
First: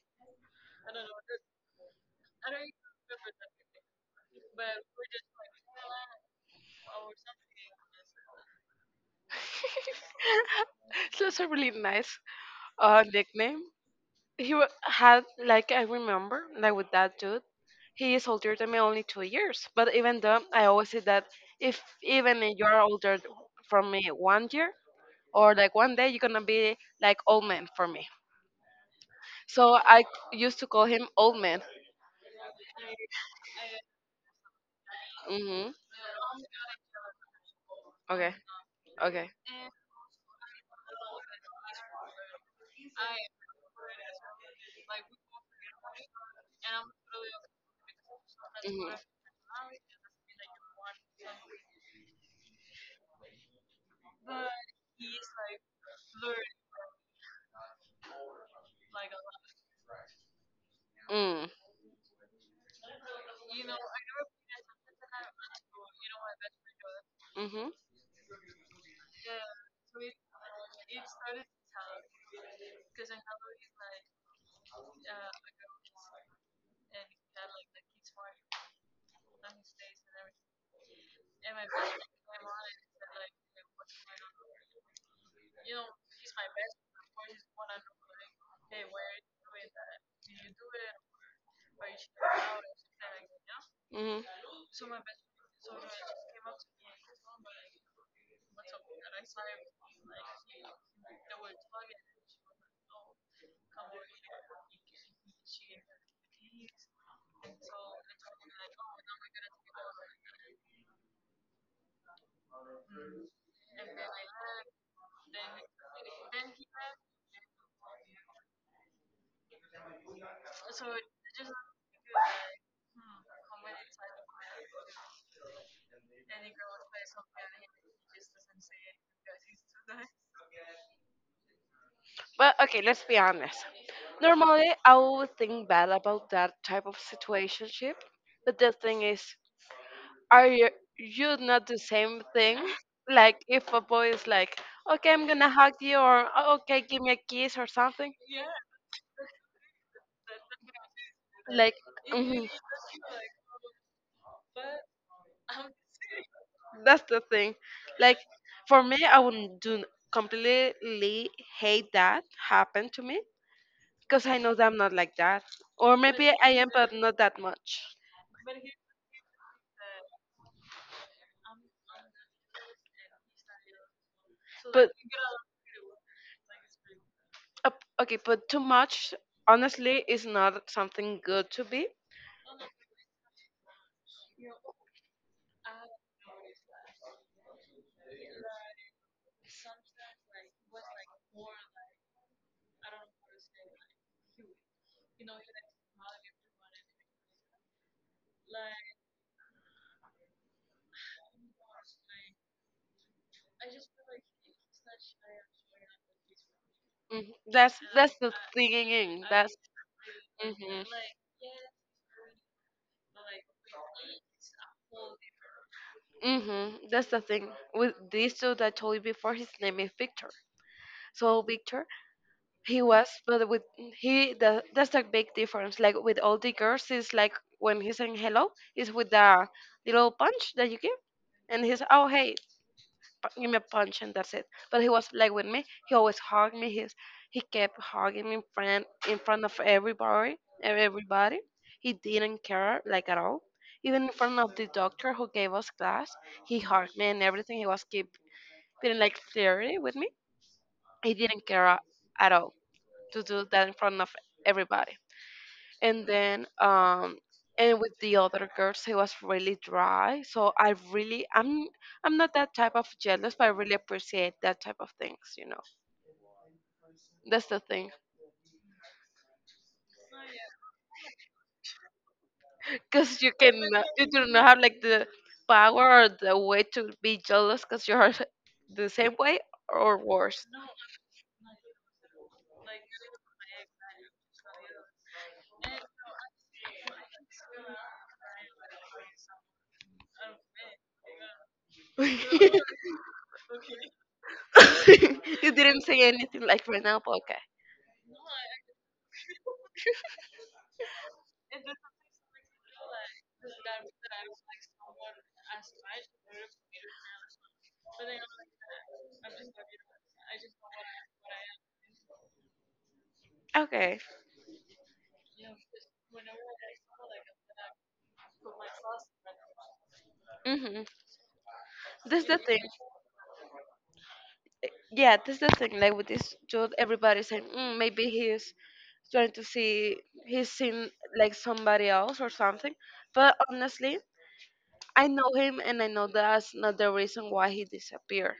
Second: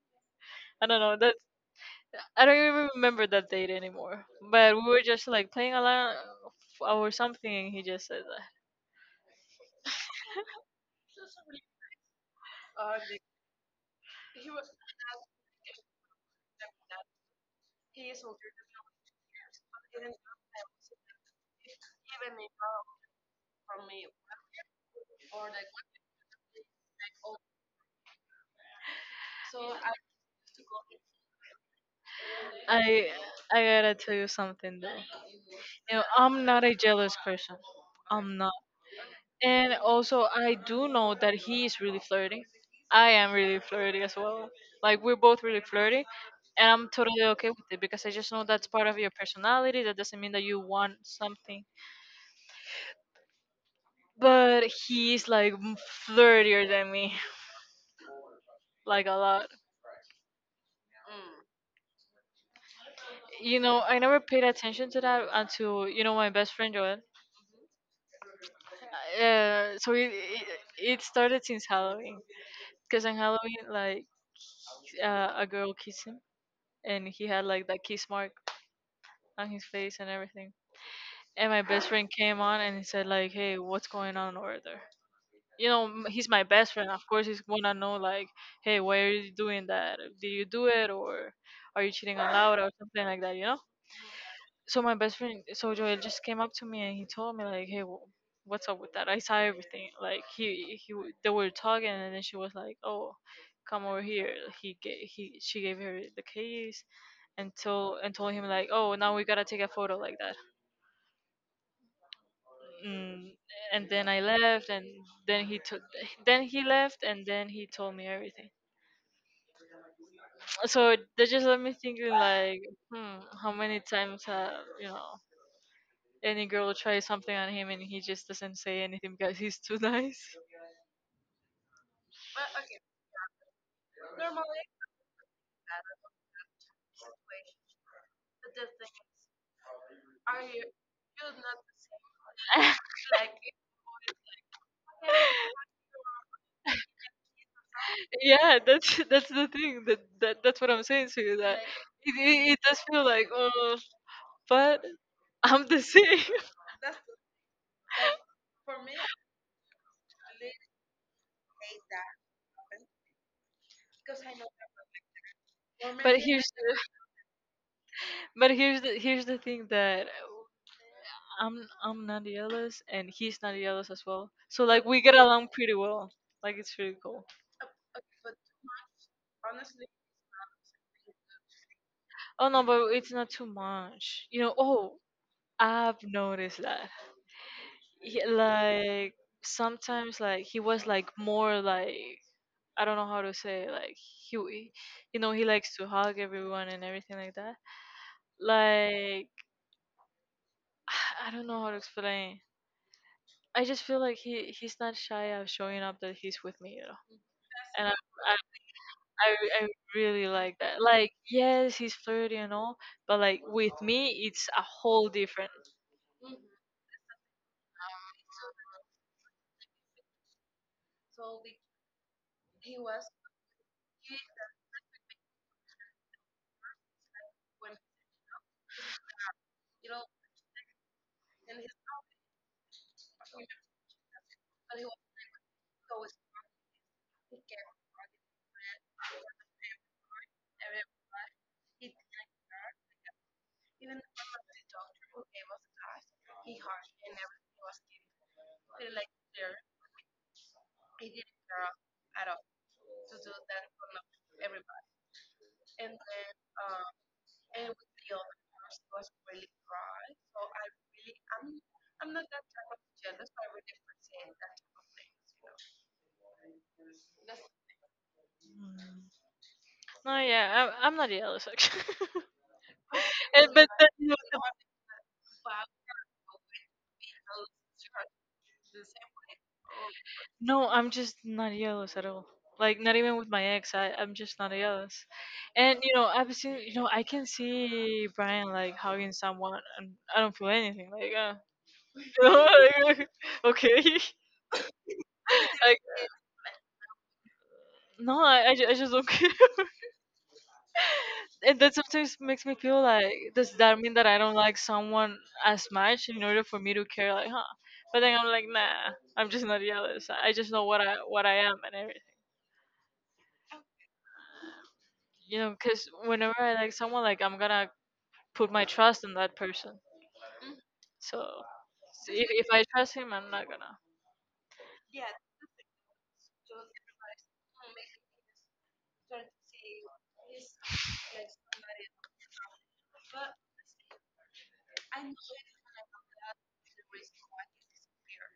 [SPEAKER 2] I don't know. That I don't even remember that date anymore. But we were just like playing along or something, and he just said that.
[SPEAKER 1] So that's a really nice nickname. Had, like, I remember, like, with that dude, he is older than me only 2 years. But even though, I always say that if even if you're older from me one year, or like one day, you're gonna be like old man for me. So I used to call him old man.
[SPEAKER 2] I I gotta tell you something though.
[SPEAKER 1] Hmm.
[SPEAKER 2] You know, I'm not a jealous person.
[SPEAKER 1] Okay.
[SPEAKER 2] I'm not.
[SPEAKER 1] Okay.
[SPEAKER 2] And also, I do know that he is really flirty. I am really flirty as well. Like we're both really flirty, and I'm totally okay with it because I just know that's part
[SPEAKER 1] Mm-hmm.
[SPEAKER 2] of your personality. That doesn't mean that you want something. But he's like flirtier than me, like a lot.
[SPEAKER 1] Mm,
[SPEAKER 2] You know, I never paid attention to that until you know my best friend Joel.
[SPEAKER 1] mhm,
[SPEAKER 2] So it it started since Halloween, because on Halloween like a girl kissed him, and he had like that kiss mark on his face and everything. And my best friend came on and he said like, "Hey, what's going on over there?" You know, he's my best friend. Of course, he's gonna know like, "Hey, why are you doing that? Did you do it, or are you cheating on Laura or something like that?" You know.
[SPEAKER 1] mhm.
[SPEAKER 2] So my best friend, so Joel just came up to me and he told me like, "Hey, what's up with that?" I saw everything. Like he they were talking and then she was like, "Oh." Come over here, he gave he she gave her the keys and told him like oh now we gotta take a photo like that. Mm, and then I left, and then he took, then he left, and then he told me everything. So that just left me thinking, like, hmm, how many times have you know any girl try something on him and he just doesn't say anything because he's too nice.
[SPEAKER 1] But okay, let's be honest. Normally, I would think bad about that type of situationship. But the thing is, are you, you not the same thing? Like, if a boy is like, okay, I'm gonna hug you, or "oh, okay, give me a kiss, or something.
[SPEAKER 2] Yeah, that's the thing that, that's what I'm saying to you that
[SPEAKER 1] Like, mhm,
[SPEAKER 2] it does feel like oh, but I'm the same.
[SPEAKER 1] that's the thing. Like, for me, I wouldn't do completely hate that happen to me because I know that I'm not like that. Or
[SPEAKER 2] but
[SPEAKER 1] maybe I
[SPEAKER 2] here's
[SPEAKER 1] am,
[SPEAKER 2] the,
[SPEAKER 1] but not that much.
[SPEAKER 2] but here's the thing that I'm not jealous, and he's not jealous as well. So like
[SPEAKER 1] But
[SPEAKER 2] we get along pretty well. Like it's pretty cool.
[SPEAKER 1] uh, okay, but too much honestly is not something good to be.
[SPEAKER 2] Oh no, but it's not too much. You know. Oh, I've noticed that. He, like sometimes, like he was like more like I don't know how to say it. Like he you know, he likes to hug everyone and everything like that. Like I don't know how to explain. I just feel like he's not shy of showing up that he's with me, you know.
[SPEAKER 1] Mhm.
[SPEAKER 2] And
[SPEAKER 1] That's the thing. That's
[SPEAKER 2] I really like
[SPEAKER 1] hmm.
[SPEAKER 2] that. Like, yes, he's flirty and all, but like with me, it's a whole different.
[SPEAKER 1] Hmm. That's the thing. With this dude I told you before, his name is Victor. So Victor, he was, but with he, the, that's the big difference. Like with all the girls, it's like when he's saying hello, it's with the little punch that you give, and he's oh hey, give me a punch and that's it. But he was like with me. He always hugged me. He's he kept hugging me in front of everybody. Everybody. He didn't care like at all. Even in front of the doctor who gave us class, he hugged me and everything. He was keep feeling like flirty with me. He didn't care at all to do that in front of everybody. And then and with the other girls he was really dry, so I really I'm not that type of jealous, but I really appreciate that type of things, you know. That's the thing.
[SPEAKER 2] No, yeah, I'm not jealous actually.
[SPEAKER 1] Because you
[SPEAKER 2] Eh,
[SPEAKER 1] can
[SPEAKER 2] but that,
[SPEAKER 1] you
[SPEAKER 2] no,
[SPEAKER 1] do not have like the power or the way to be jealous because you're the same way or worse.
[SPEAKER 2] no, I'm just not jealous at all. Like, not even with my ex, I'm just not jealous. And you know, I've seen, you know, I can see Brian like hugging someone, and I don't feel anything. Like, you know,
[SPEAKER 1] You
[SPEAKER 2] like, okay,
[SPEAKER 1] didn't
[SPEAKER 2] like
[SPEAKER 1] say anything like right now, but okay.
[SPEAKER 2] no, I I just don't care. And that sometimes makes me feel like does that mean that I don't like someone as much in order for me to care like huh, but then I'm like nah, I'm just not jealous. I just know what I am and everything.
[SPEAKER 1] Okay.
[SPEAKER 2] You know because whenever I like someone like I'm gonna put my trust in that person.
[SPEAKER 1] Hmm.
[SPEAKER 2] So
[SPEAKER 1] That's the
[SPEAKER 2] if
[SPEAKER 1] thing.
[SPEAKER 2] I trust him I'm not gonna.
[SPEAKER 1] Yeah, that's the thing. Like with this dude, everybody's saying, mm, maybe he's trying to see he's seen like somebody else or something. But honestly, I know him and I know that's not the reason why he disappeared.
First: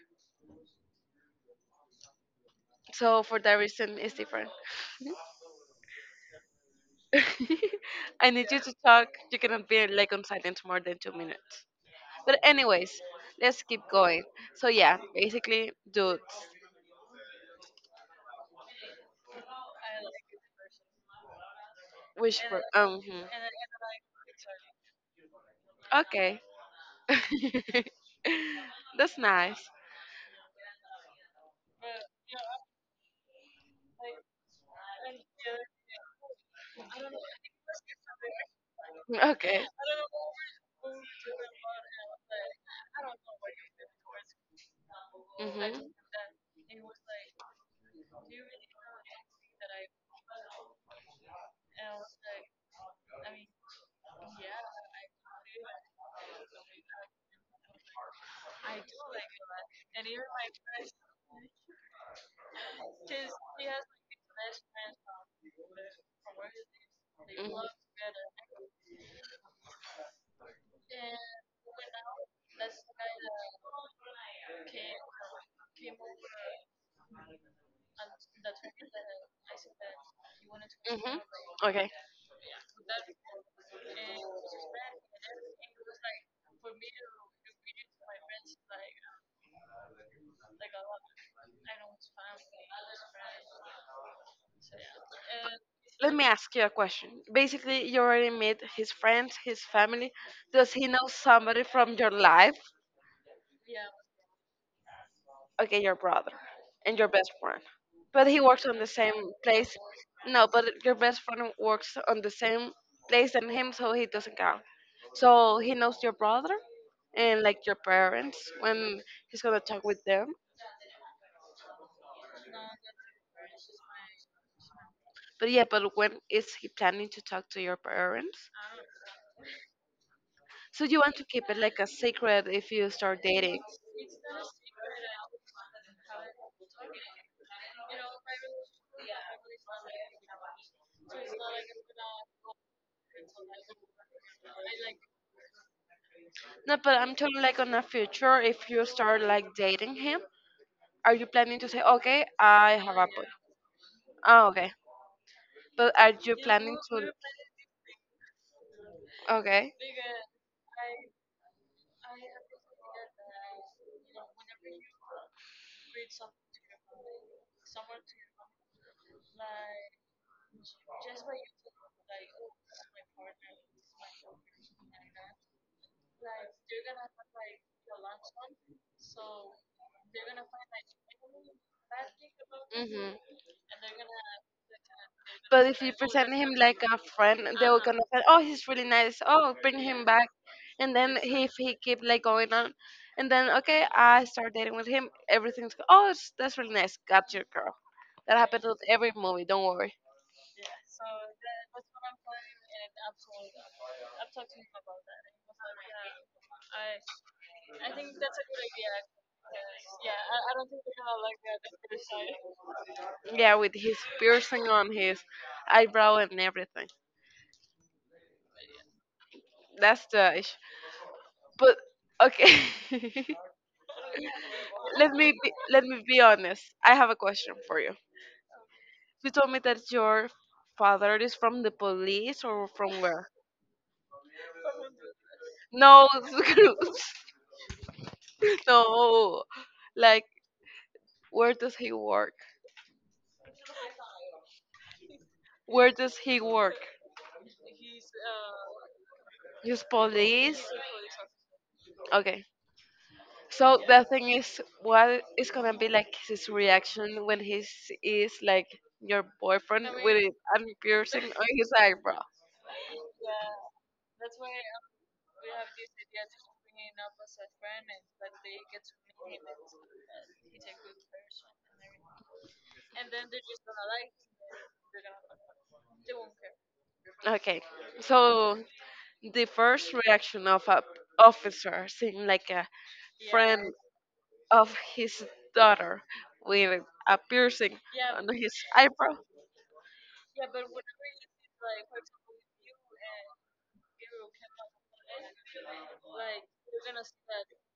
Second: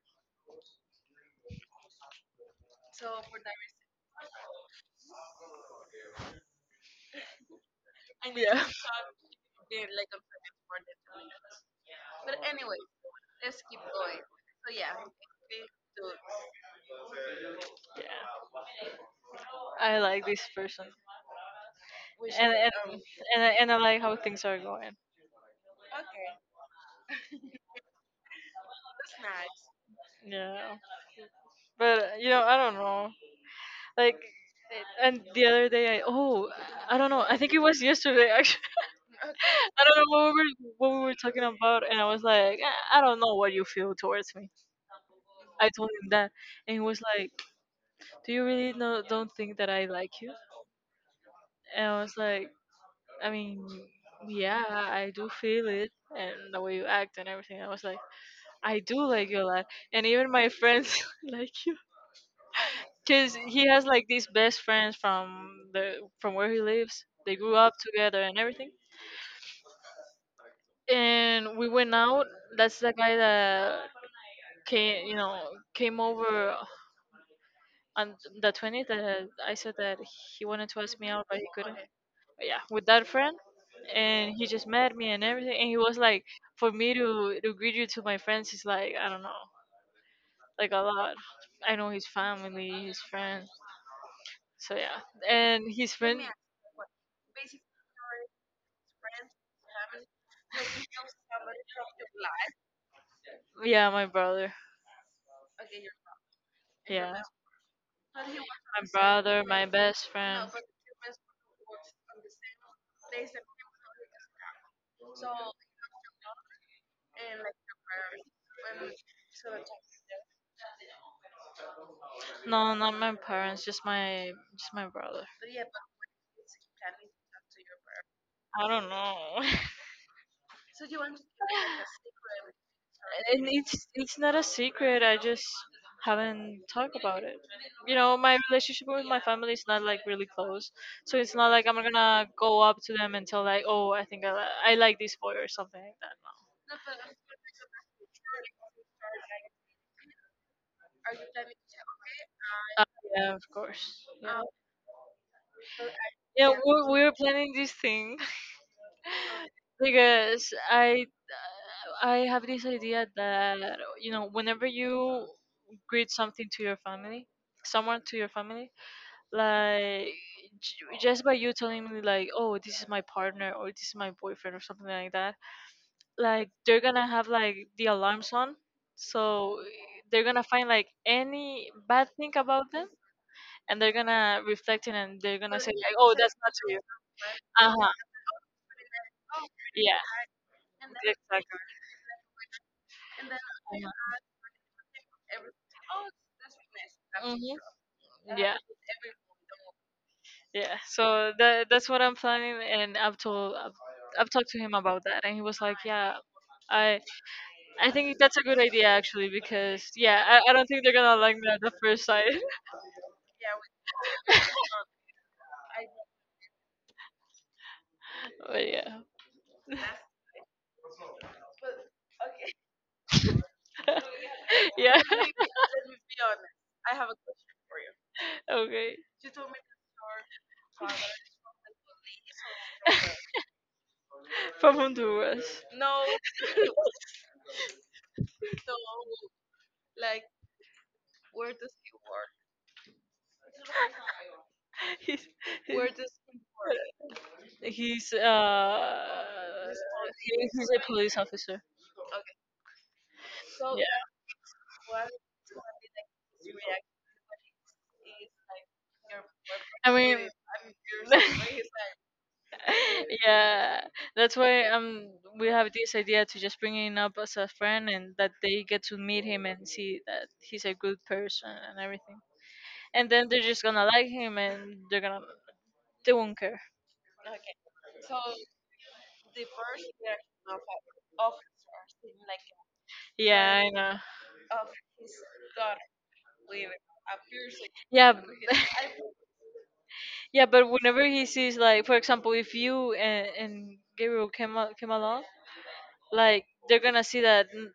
[SPEAKER 1] So for that reason, it's different. I need you
[SPEAKER 2] Yeah
[SPEAKER 1] to talk. You cannot be like on silence more than 2 minutes. But anyways, let's keep going. So yeah, basically, dudes,
[SPEAKER 2] yeah, I like this person and
[SPEAKER 1] whisper.
[SPEAKER 2] and
[SPEAKER 1] Hmm.
[SPEAKER 2] and I, and I like how things are going.
[SPEAKER 1] Okay, that's nice.
[SPEAKER 2] Yeah but you know I don't know, like. And the other day, I oh, I don't know. I think it was yesterday. Actually,
[SPEAKER 1] Okay.
[SPEAKER 2] I don't know what we were talking about, and I was like, I don't know what you feel towards me. I told him that, and he was like, Do you really don't think that I like you? And I was like, I mean, yeah, I do feel it, and the way you act and everything. I was like, I do like you a lot, and even my friends like you, cause he has like these best friends from the from
[SPEAKER 1] Hmm.
[SPEAKER 2] where he lives. They grew up together and everything and we went out. That's the guy that came, you know, came over on the 20th. That I said that he wanted to ask me
[SPEAKER 1] Hmm.
[SPEAKER 2] out, but he couldn't.
[SPEAKER 1] Okay.
[SPEAKER 2] But yeah, with that friend, and he just met me and everything. And he was like, for me to greet you to my friends is like I don't know, like a lot. I know his family, his friends. So yeah, and his
[SPEAKER 1] Let
[SPEAKER 2] friend,
[SPEAKER 1] me ask you a question. Basically, you already met his friends, his family. Does he know somebody from your life?
[SPEAKER 2] yeah, my brother,
[SPEAKER 1] Okay, your brother and your
[SPEAKER 2] yeah,
[SPEAKER 1] best friend. But he works on
[SPEAKER 2] my
[SPEAKER 1] the same
[SPEAKER 2] brother, my
[SPEAKER 1] place.
[SPEAKER 2] best
[SPEAKER 1] No,
[SPEAKER 2] friend.
[SPEAKER 1] but your best friend works on the same place than him, so he doesn't count. So he knows your brother and like your parents when he's gonna talk with them.
[SPEAKER 2] No, not my parents, just my brother.
[SPEAKER 1] But yeah, but when is he planning to talk to your parents?
[SPEAKER 2] I don't know.
[SPEAKER 1] So you want to keep it like a secret if you start
[SPEAKER 2] and
[SPEAKER 1] dating.
[SPEAKER 2] It's not a secret. I just haven't talked about it. You know, my relationship with my family is not like really close, so it's not like I'm gonna go up to them and tell like, oh, I think I like this boy or something like that. No.
[SPEAKER 1] No, but I'm talking like on a future if you start like dating him. Are you planning to say, okay, I have a boy?
[SPEAKER 2] Yeah, of course. Yeah,
[SPEAKER 1] Oh, okay. But are you
[SPEAKER 2] yeah
[SPEAKER 1] planning
[SPEAKER 2] we're
[SPEAKER 1] to?
[SPEAKER 2] planning this thing.
[SPEAKER 1] Okay.
[SPEAKER 2] Because I have this idea that you know whenever you greet something to your family, someone to your family, like just by you telling me like, oh, this is my partner or this is my boyfriend or something like that, like they're gonna have like the alarms on, so they're gonna find like any bad thing about them
[SPEAKER 1] Mhm.
[SPEAKER 2] and they're gonna reflect it and they're gonna
[SPEAKER 1] But
[SPEAKER 2] say
[SPEAKER 1] if you
[SPEAKER 2] like, oh,
[SPEAKER 1] present
[SPEAKER 2] that's
[SPEAKER 1] him
[SPEAKER 2] not to you.
[SPEAKER 1] like a friend, they
[SPEAKER 2] Uh
[SPEAKER 1] will
[SPEAKER 2] huh.
[SPEAKER 1] gonna say, "oh, he's really nice. Oh, bring
[SPEAKER 2] Yeah.
[SPEAKER 1] him back." And then if
[SPEAKER 2] Exactly.
[SPEAKER 1] he keep like going on, and then okay, I start dating with him. Everything's oh, it's, that's really nice. Got your
[SPEAKER 2] Mhm.
[SPEAKER 1] girl. That
[SPEAKER 2] Yeah,
[SPEAKER 1] happens with every movie. Don't worry.
[SPEAKER 2] yeah. So that that's what I'm planning, and I've talked to him about that, and he was like, "Yeah, I. I think that's a good idea actually because yeah, I don't think they're gonna like me at the first sight.
[SPEAKER 1] Yeah, with his piercing on his eyebrow and everything.
[SPEAKER 2] But yeah.
[SPEAKER 1] That's the issue. But okay,
[SPEAKER 2] Yeah.
[SPEAKER 1] let me be honest. I have a question for you.
[SPEAKER 2] Okay.
[SPEAKER 1] You told me that your father is from the police or from where?
[SPEAKER 2] From Honduras.
[SPEAKER 1] No, no. Like, where does he work?
[SPEAKER 2] He's
[SPEAKER 1] Where does he work?
[SPEAKER 2] he's uh
[SPEAKER 1] His
[SPEAKER 2] he
[SPEAKER 1] police.
[SPEAKER 2] he's a police officer.
[SPEAKER 1] Okay. So
[SPEAKER 2] Yeah.
[SPEAKER 1] the thing is, what is gonna be like his reaction when he is like your boyfriend
[SPEAKER 2] I
[SPEAKER 1] with
[SPEAKER 2] mean
[SPEAKER 1] it and piercing on his eyebrow?
[SPEAKER 2] yeah. That's why we have this idea to just bring him up as a friend and that they get to meet him and see that he's a good person and everything. And then they're just gonna like him, and they won't care.
[SPEAKER 1] Okay. So the first reaction of a officer seeing like a friend
[SPEAKER 2] Yeah, I know.
[SPEAKER 1] of his daughter with a piercing
[SPEAKER 2] Yeah,
[SPEAKER 1] on his eyebrow,
[SPEAKER 2] yeah, but whenever he sees, like, for example, if you and Gabriel came along, like they're gonna see that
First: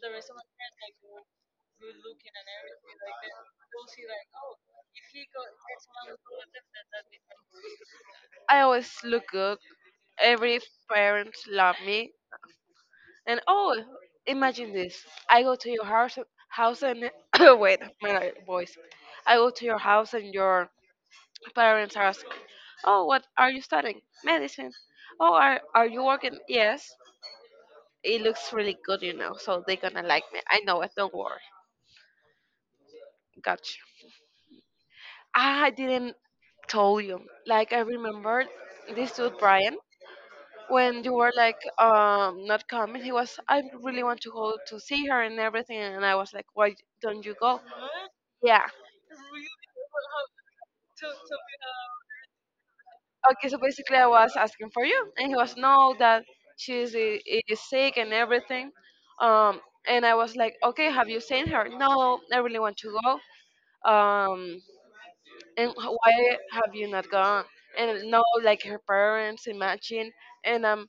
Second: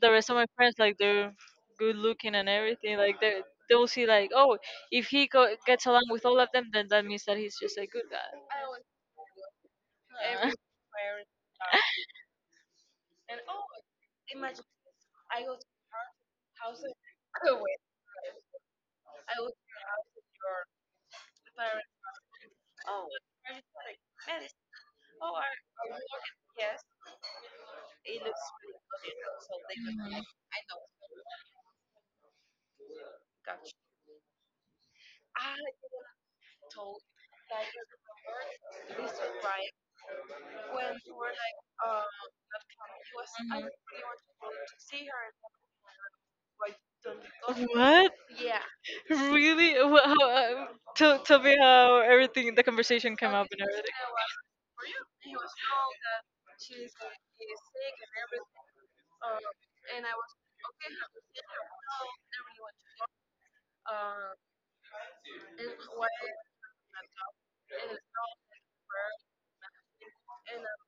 [SPEAKER 2] the rest of my friends, like they're good looking and everything, like they will see like, "Oh, if he gets along with all of them, then that means that he's just a good guy."
[SPEAKER 1] I always look good.
[SPEAKER 2] Uh,
[SPEAKER 1] Every parent love me. And oh, imagine this. I go to your house and wait, my voice. I go to your house and your parents ask, "oh, what are you studying? Medicine. Oh, are you working? Yes. It looks really good, you know. So they're gonna like me. I know it. Don't worry. Gotcha. I didn't told you. Like I remember this dude Brian. When you were like not coming, he was, "I really want to go to see her and everything." And I was like, "Why don't you
[SPEAKER 2] mhm,
[SPEAKER 1] go?"
[SPEAKER 2] mhm. What?
[SPEAKER 1] Yeah.
[SPEAKER 2] Really? How, tell me how everything, the conversation came up
[SPEAKER 1] Okay, so
[SPEAKER 2] and everything.
[SPEAKER 1] basically I was asking for you, and he was, "No, that she's is sick and everything." um and I was like, "Okay, have you seen her?" "No, I really want to go." um "And why have you not gone?" "And no, like, her parents, imagine." And I'm,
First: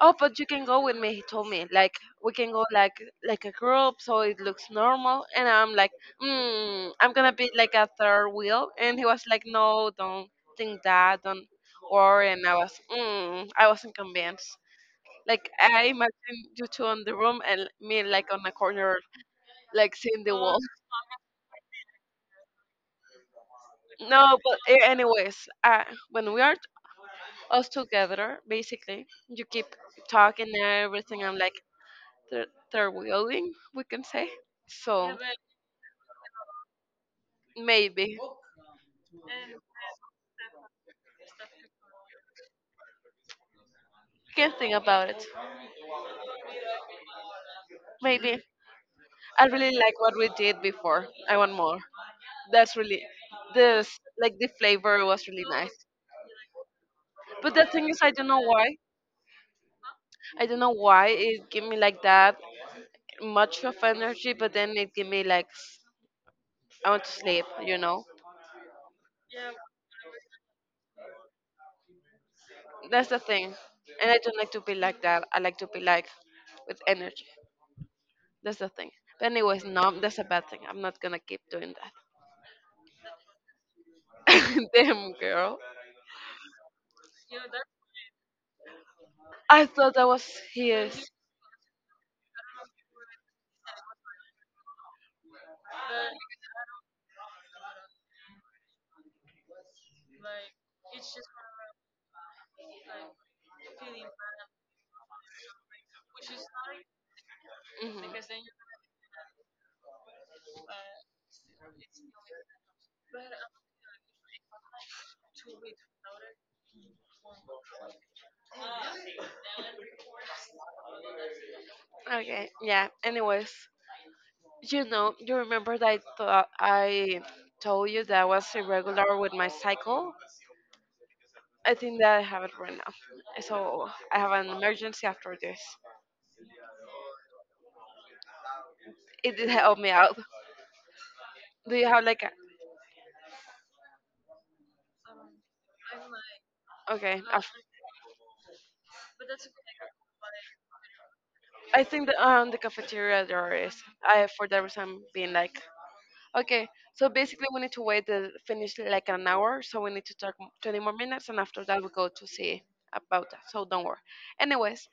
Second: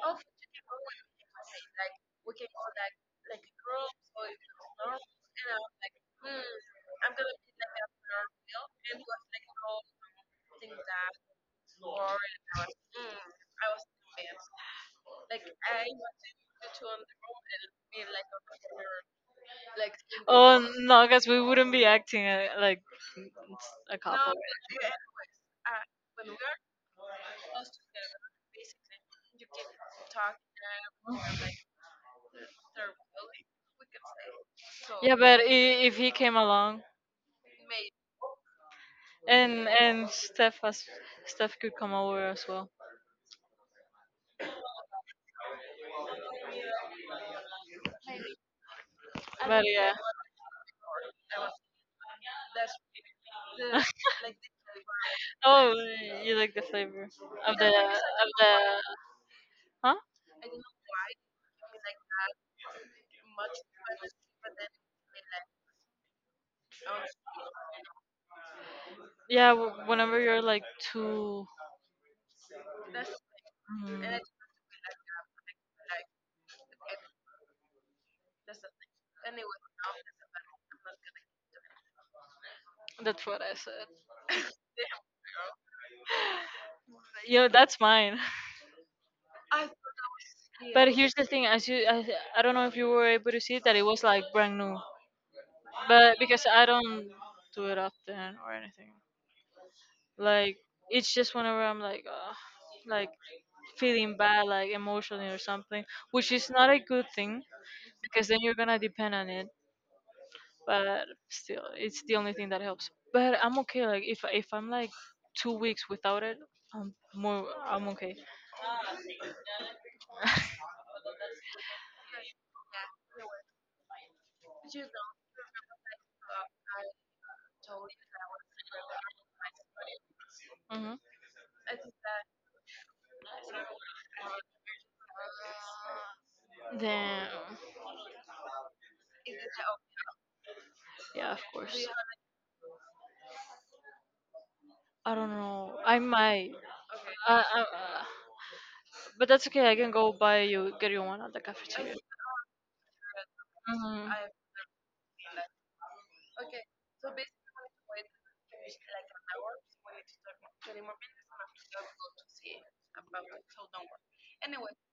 [SPEAKER 1] "Oh, but you can go with me," he told me. Like, "We can go like a group so it looks normal." And I'm like, "I'm gonna be like a third wheel." And he was like, "No, don't think that, don't worry." And I was, I wasn't convinced. Like, I imagine you two on the room and me like on a corner like seeing the wall.
[SPEAKER 2] Oh, no, guys, we wouldn't be acting, like, it's a couple.
[SPEAKER 1] No, but anyways, uh, when we are us together, basically you keep talking and everything. I'm like, they're, they willing, we can say.
[SPEAKER 2] Yeah,
[SPEAKER 1] So
[SPEAKER 2] but if he came along,
[SPEAKER 1] maybe we
[SPEAKER 2] and Steph could come over as well.
[SPEAKER 1] can think about it. Maybe. I
[SPEAKER 2] But
[SPEAKER 1] really
[SPEAKER 2] yeah.
[SPEAKER 1] like what we did before. I want more. That's really this, like, the flavor was really
[SPEAKER 2] Oh,
[SPEAKER 1] nice.
[SPEAKER 2] you like the flavor of
[SPEAKER 1] But
[SPEAKER 2] the
[SPEAKER 1] the thing is, I don't know
[SPEAKER 2] the
[SPEAKER 1] why.
[SPEAKER 2] huh?
[SPEAKER 1] I don't know why it gave me like that much of energy, but then it gave me like I want to sleep. You know,
[SPEAKER 2] Yeah, whenever you're like, too.
[SPEAKER 1] that's the thing. And
[SPEAKER 2] Mm,
[SPEAKER 1] I don't like to be like that. I like to be like with energy. That's the thing. But anyways, no, that's a bad thing. I'm not gonna keep doing that.
[SPEAKER 2] that's what I said.
[SPEAKER 1] Damn, girl.
[SPEAKER 2] Yeah, that's mine.
[SPEAKER 1] I thought that was
[SPEAKER 2] But here's
[SPEAKER 1] his.
[SPEAKER 2] the thing, I don't know if you were able to see that it was like brand new, but because I don't do it often, or like, it's just whenever I'm like, like, feeling bad, like emotionally or something, which is not a good thing
[SPEAKER 1] Mhm.
[SPEAKER 2] because then you're gonna depend on it. But still, it's the only thing that helps. But I'm okay. Like, if I'm like 2 weeks without it, I'm okay.
[SPEAKER 1] Okay, yeah. Anyways, you know, you remember that I thought I told you that I was irregular with my cycle?
[SPEAKER 2] Hmm.
[SPEAKER 1] I think that I have it right now. So I have an emergency after this.
[SPEAKER 2] Then
[SPEAKER 1] It did help me out.
[SPEAKER 2] yeah, of
[SPEAKER 1] Do
[SPEAKER 2] course.
[SPEAKER 1] you have like a
[SPEAKER 2] I don't know. I might.
[SPEAKER 1] okay?
[SPEAKER 2] Uh, uh, uh, but that's okay. I can go buy you get you one at the
[SPEAKER 1] I
[SPEAKER 2] cafeteria.
[SPEAKER 1] think that the cafeteria there is.
[SPEAKER 2] Mhm.
[SPEAKER 1] I, for that reason, I'm being like, okay, so basically we need to wait the finish like an hour, so we need to talk 20 more minutes, and after that we go to see about that. So don't worry. Anyways,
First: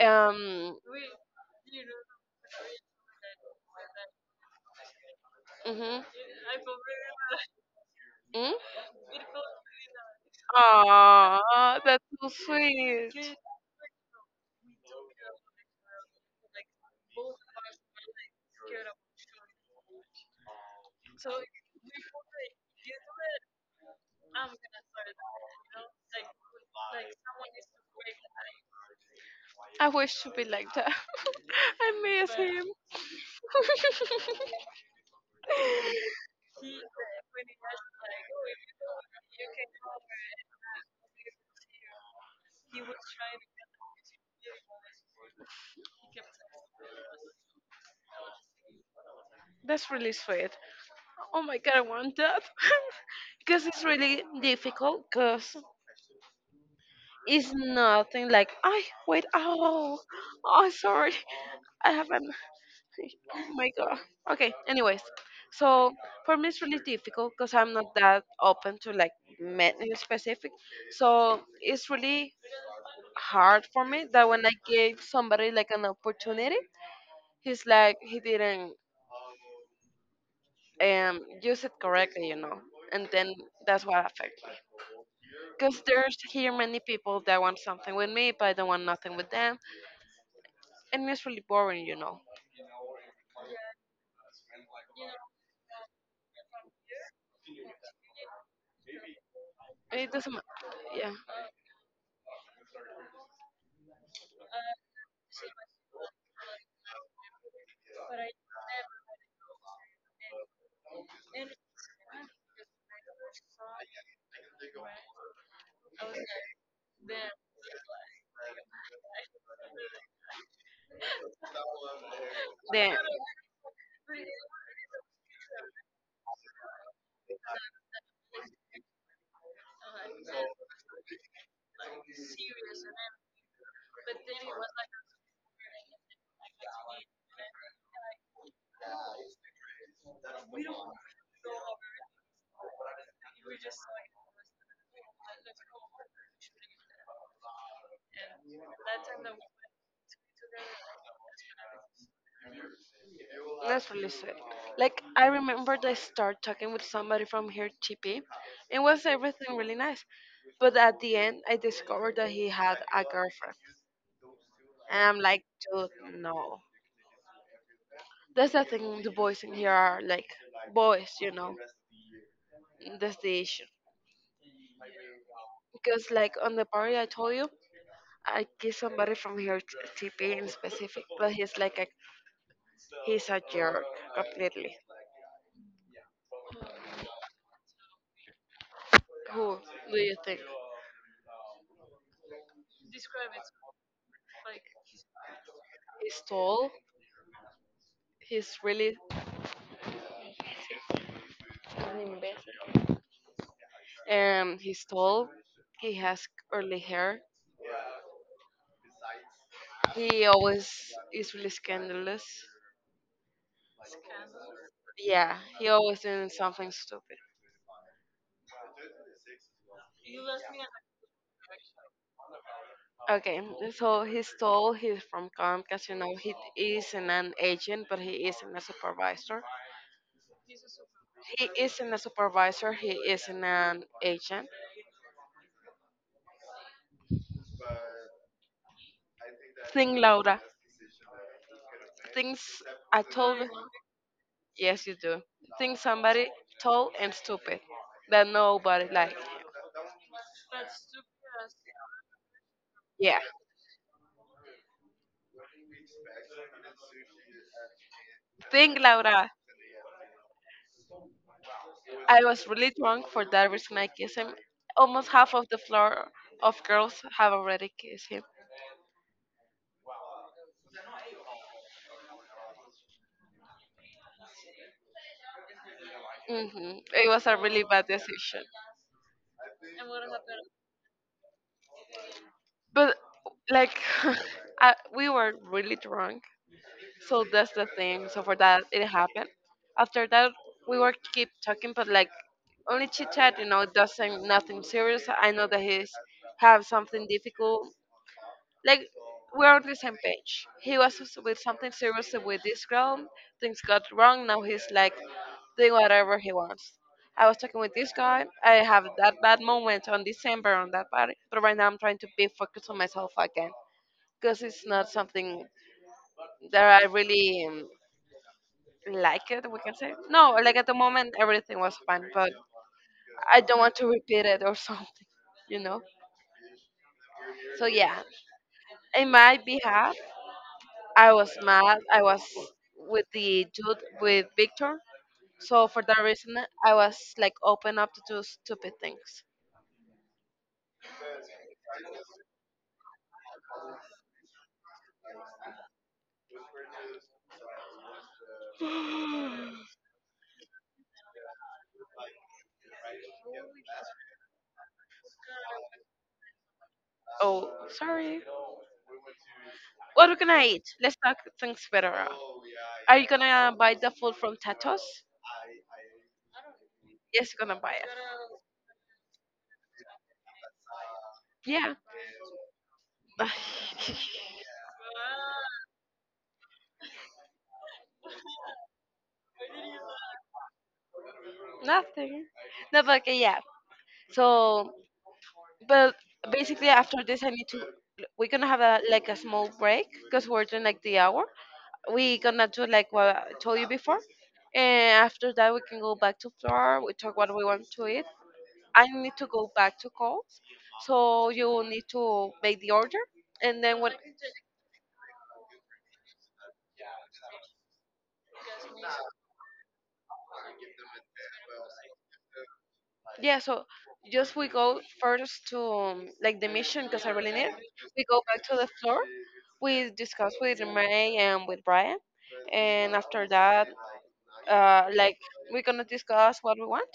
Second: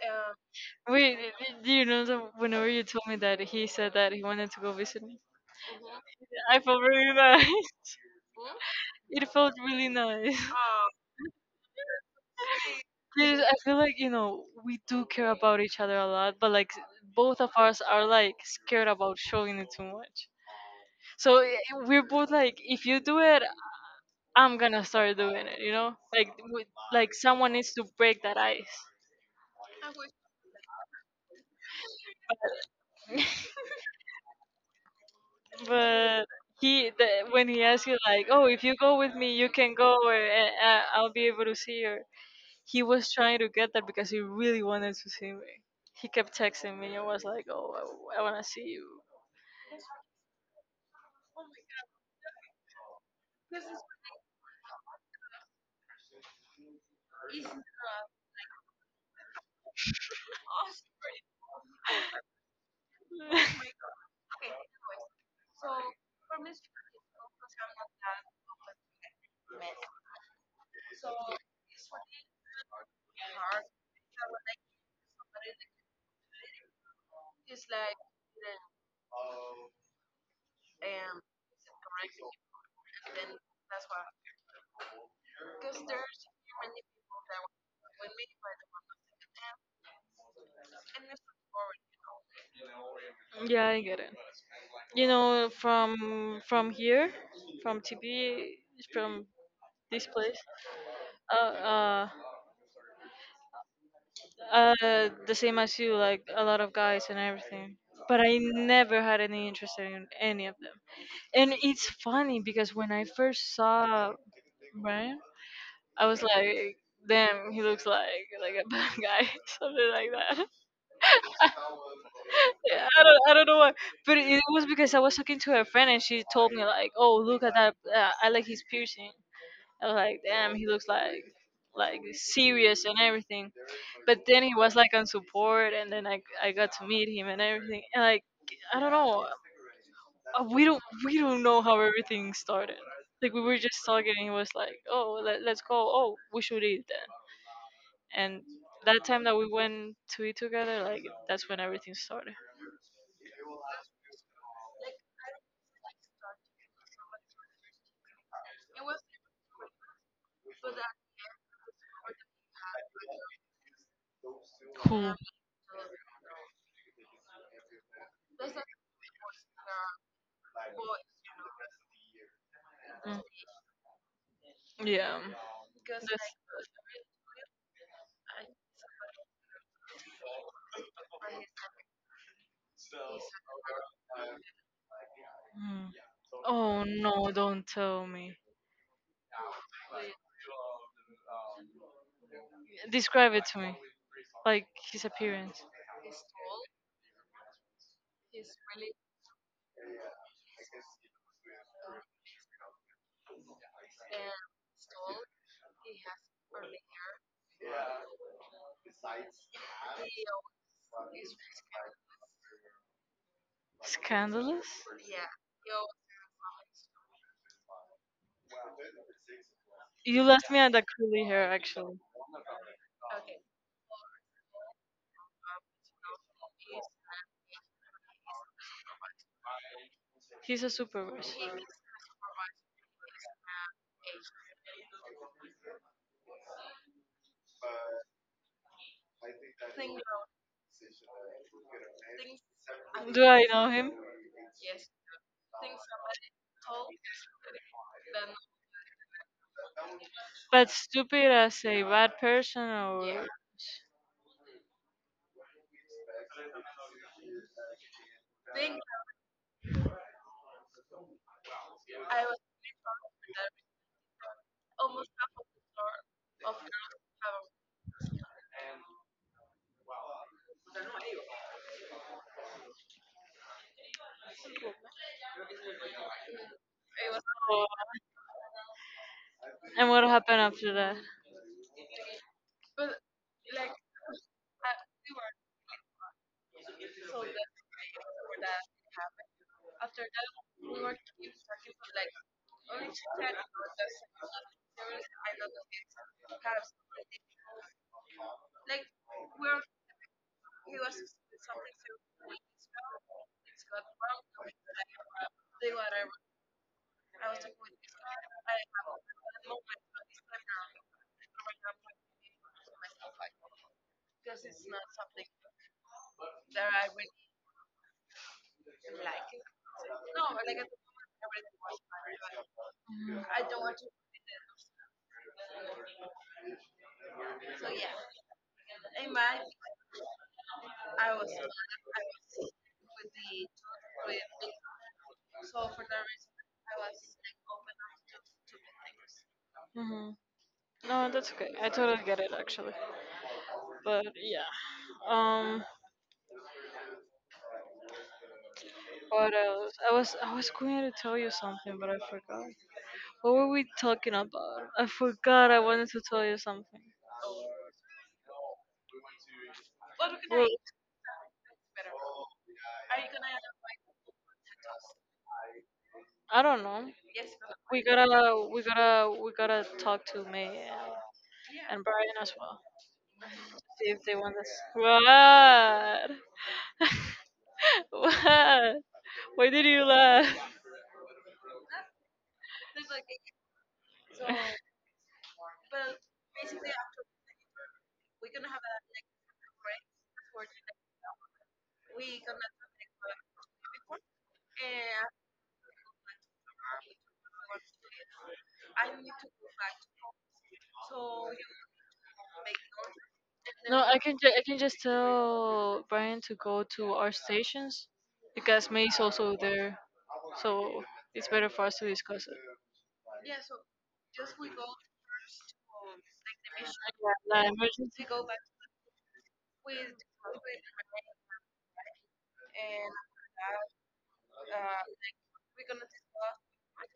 [SPEAKER 1] um,
[SPEAKER 2] Wait, do you know that whenever you told me that he said that he wanted to go visit me,
[SPEAKER 1] mm-hmm,
[SPEAKER 2] I felt really nice.
[SPEAKER 1] mm.
[SPEAKER 2] It felt really nice.
[SPEAKER 1] Aw, that's so sweet.
[SPEAKER 2] Because I feel like, we do care about each other a lot, but like, both of us are like scared about showing it too much. So we're both like, if you do it, I'm gonna start doing it. You know, like someone needs to break that ice.
[SPEAKER 1] I wish to be like that. I miss him.
[SPEAKER 2] But when he asked you like, "Oh, if you go with me, you can go, or I'll be able to see you," he was trying to get that because he really wanted to see me. He kept texting me and was like, "Oh, I wanna see you."
[SPEAKER 1] That's really sweet. Oh my god, I want that. Because it's really difficult, because it's nothing like, I wait, oh, oh, sorry. I haven't. Oh my god. Okay. Anyways, so for me it's really difficult because I'm not that open to like men in specific. So it's really hard for me that when I gave somebody like an opportunity, he's like he didn't use it correctly, you know. And then that's what affects me. Because there's here many people that want something with me, but I don't want nothing with them. And it's really boring, you know.
[SPEAKER 2] Yeah, I get it. You know, from here, from TB, from this
[SPEAKER 1] It doesn't,
[SPEAKER 2] place.
[SPEAKER 1] yeah.
[SPEAKER 2] Uh, uh, the same as you, like a lot of guys and everything. But I never had any interest in any of them. And it's funny because when I first saw Brian, I was like, "Damn, he looks like a bad guy, something like that." Yeah,
[SPEAKER 1] Then.
[SPEAKER 2] I don't know why, but it was because I was talking to a friend and she told me like, "Oh, look at that! I like his piercing." I was like, damn, he looks like serious and everything. But then he was like on support, and then I got to meet him and everything. And like, I don't know, we don't know how everything started. Like, we were just talking, and he was like, "Oh, let's go. Oh, we should eat then." And that time that we went to eat together, like, that's when everything started.
[SPEAKER 1] That's really sweet. Like I remember I started talking with somebody from here, TP. It was everything really nice. But at the end I discovered that he had a girlfriend. And
[SPEAKER 2] Who?
[SPEAKER 1] I'm like, dude, no. That's the thing, the boys in here are like boys, you know.
[SPEAKER 2] Mm.
[SPEAKER 1] That's the issue.
[SPEAKER 2] Yeah.
[SPEAKER 1] Because
[SPEAKER 2] That's.
[SPEAKER 1] like on the party I told you, I kissed somebody from here, TP in specific, but he's like a he's a jerk completely.
[SPEAKER 2] Mm. Oh, no! Don't tell me.
[SPEAKER 1] Who do you think?
[SPEAKER 2] Describe it to me. Like, his appearance.
[SPEAKER 1] He's tall. He's really he's tall. He has curly hair. He always is really scandalous.
[SPEAKER 2] Scandalous.
[SPEAKER 1] Yeah, he always doing something stupid.
[SPEAKER 2] You left me on that curly hair. Actually,
[SPEAKER 1] Okay, so he's tall. He's from Comcast. You know, he isn't an agent, but he isn't a supervisor.
[SPEAKER 2] he's a
[SPEAKER 1] He
[SPEAKER 2] supervisor.
[SPEAKER 1] isn't a supervisor. He isn't an agent. Think Laura. Things I
[SPEAKER 2] Do I
[SPEAKER 1] told.
[SPEAKER 2] know him?
[SPEAKER 1] Yes, you do. Think somebody tall and stupid that nobody like.
[SPEAKER 2] But stupid as a bad person, or.
[SPEAKER 1] Yeah.
[SPEAKER 2] or-
[SPEAKER 1] Think Laura. I was really drunk for that reason. I kissed him. Almost half of the floor of girls have already kissed him. Hmm. It was a really bad decision.
[SPEAKER 2] And what happened after that?
[SPEAKER 1] But like, I, we were really drunk. So that's the thing. So for that, it happened. After that, we were keep talking, but like only chit chat. You know, it doesn't nothing serious. I know that he's have something difficult. Like we're on the same page. He was with something serious with this girl. Things got wrong. Now he's like doing whatever he wants. I was talking with this guy. I have that bad moment on December on that party, but right now I'm trying to be focused on myself again because it's not something that I really like it, we can say. No, like at the moment, everything was fine, but I don't want to repeat it or something, you know? So, yeah, in my behalf, I was mad. I was with the dude, with Victor. So, for that reason, I was like open up to do stupid things.
[SPEAKER 2] Mhm. No, that's okay. I totally get it, actually. But yeah. Um, what else? I was going to tell you something, but I forgot. What were we talking about? I forgot. I wanted to tell you something.
[SPEAKER 1] Oh, sorry. What are we gonna
[SPEAKER 2] Well,
[SPEAKER 1] eat? Let's talk things better out. Are you gonna buy the food from Tatos?
[SPEAKER 2] I don't know.
[SPEAKER 1] Yes, you're gonna buy
[SPEAKER 2] We
[SPEAKER 1] it.
[SPEAKER 2] gotta talk to May and,
[SPEAKER 1] Yeah.
[SPEAKER 2] and Brian as well. See if they want this. What? What? Why did you laugh?
[SPEAKER 1] Nothing. No, but okay, yeah. So, but basically after this, I need to. We're gonna have a like a small break because we're doing like the hour. We gonna do like what I told you before, and after that we can go back to floor. We talk what we want to eat. I need to go back to calls, so you will need to make the order, and
[SPEAKER 2] No,
[SPEAKER 1] then when.
[SPEAKER 2] I can just tell Brian to go to our stations because May's also there, so it's better for us to discuss it.
[SPEAKER 1] Yeah, so just we go first to like the mission because I
[SPEAKER 2] Yeah,
[SPEAKER 1] really need.
[SPEAKER 2] the
[SPEAKER 1] It.
[SPEAKER 2] emergency.
[SPEAKER 1] We go back to the floor. We discuss with May and with Brian, and after that, like we're gonna discuss what we want,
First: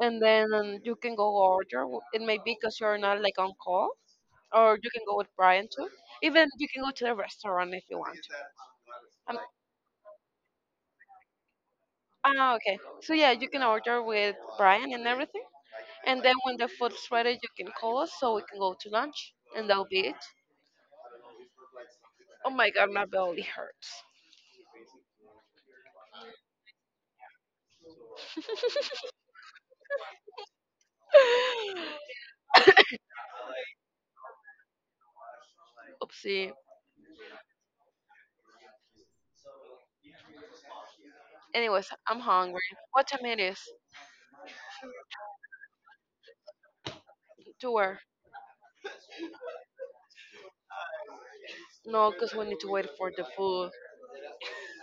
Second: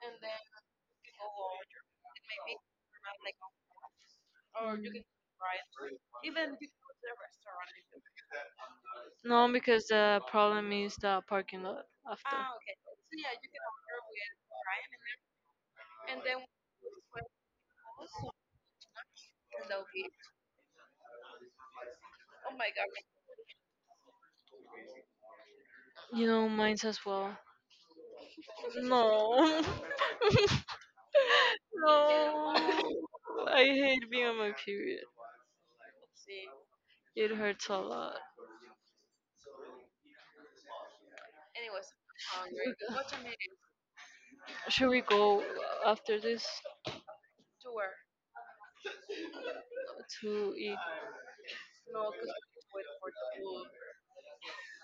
[SPEAKER 1] and then you can go order. It may be because you're not like on call, or you can
[SPEAKER 2] Mm.
[SPEAKER 1] go with Brian too. Even you can go to the restaurant if you want. Um,
[SPEAKER 2] No, because the problem is the parking lot after.
[SPEAKER 1] ah, okay. So yeah, you can order with Brian and everything, and then when the food's ready, you can call us so we can go to lunch, and that'll be it. Oh my god, my belly hurts.
[SPEAKER 2] You know, mine's as well. No, no, I hate being on my period.
[SPEAKER 1] Oopsie.
[SPEAKER 2] It hurts a lot.
[SPEAKER 1] Anyways, I'm hungry. What time it is?
[SPEAKER 2] Should we go after this
[SPEAKER 1] To hour.
[SPEAKER 2] to eat?
[SPEAKER 1] No, because we need to wait for the food,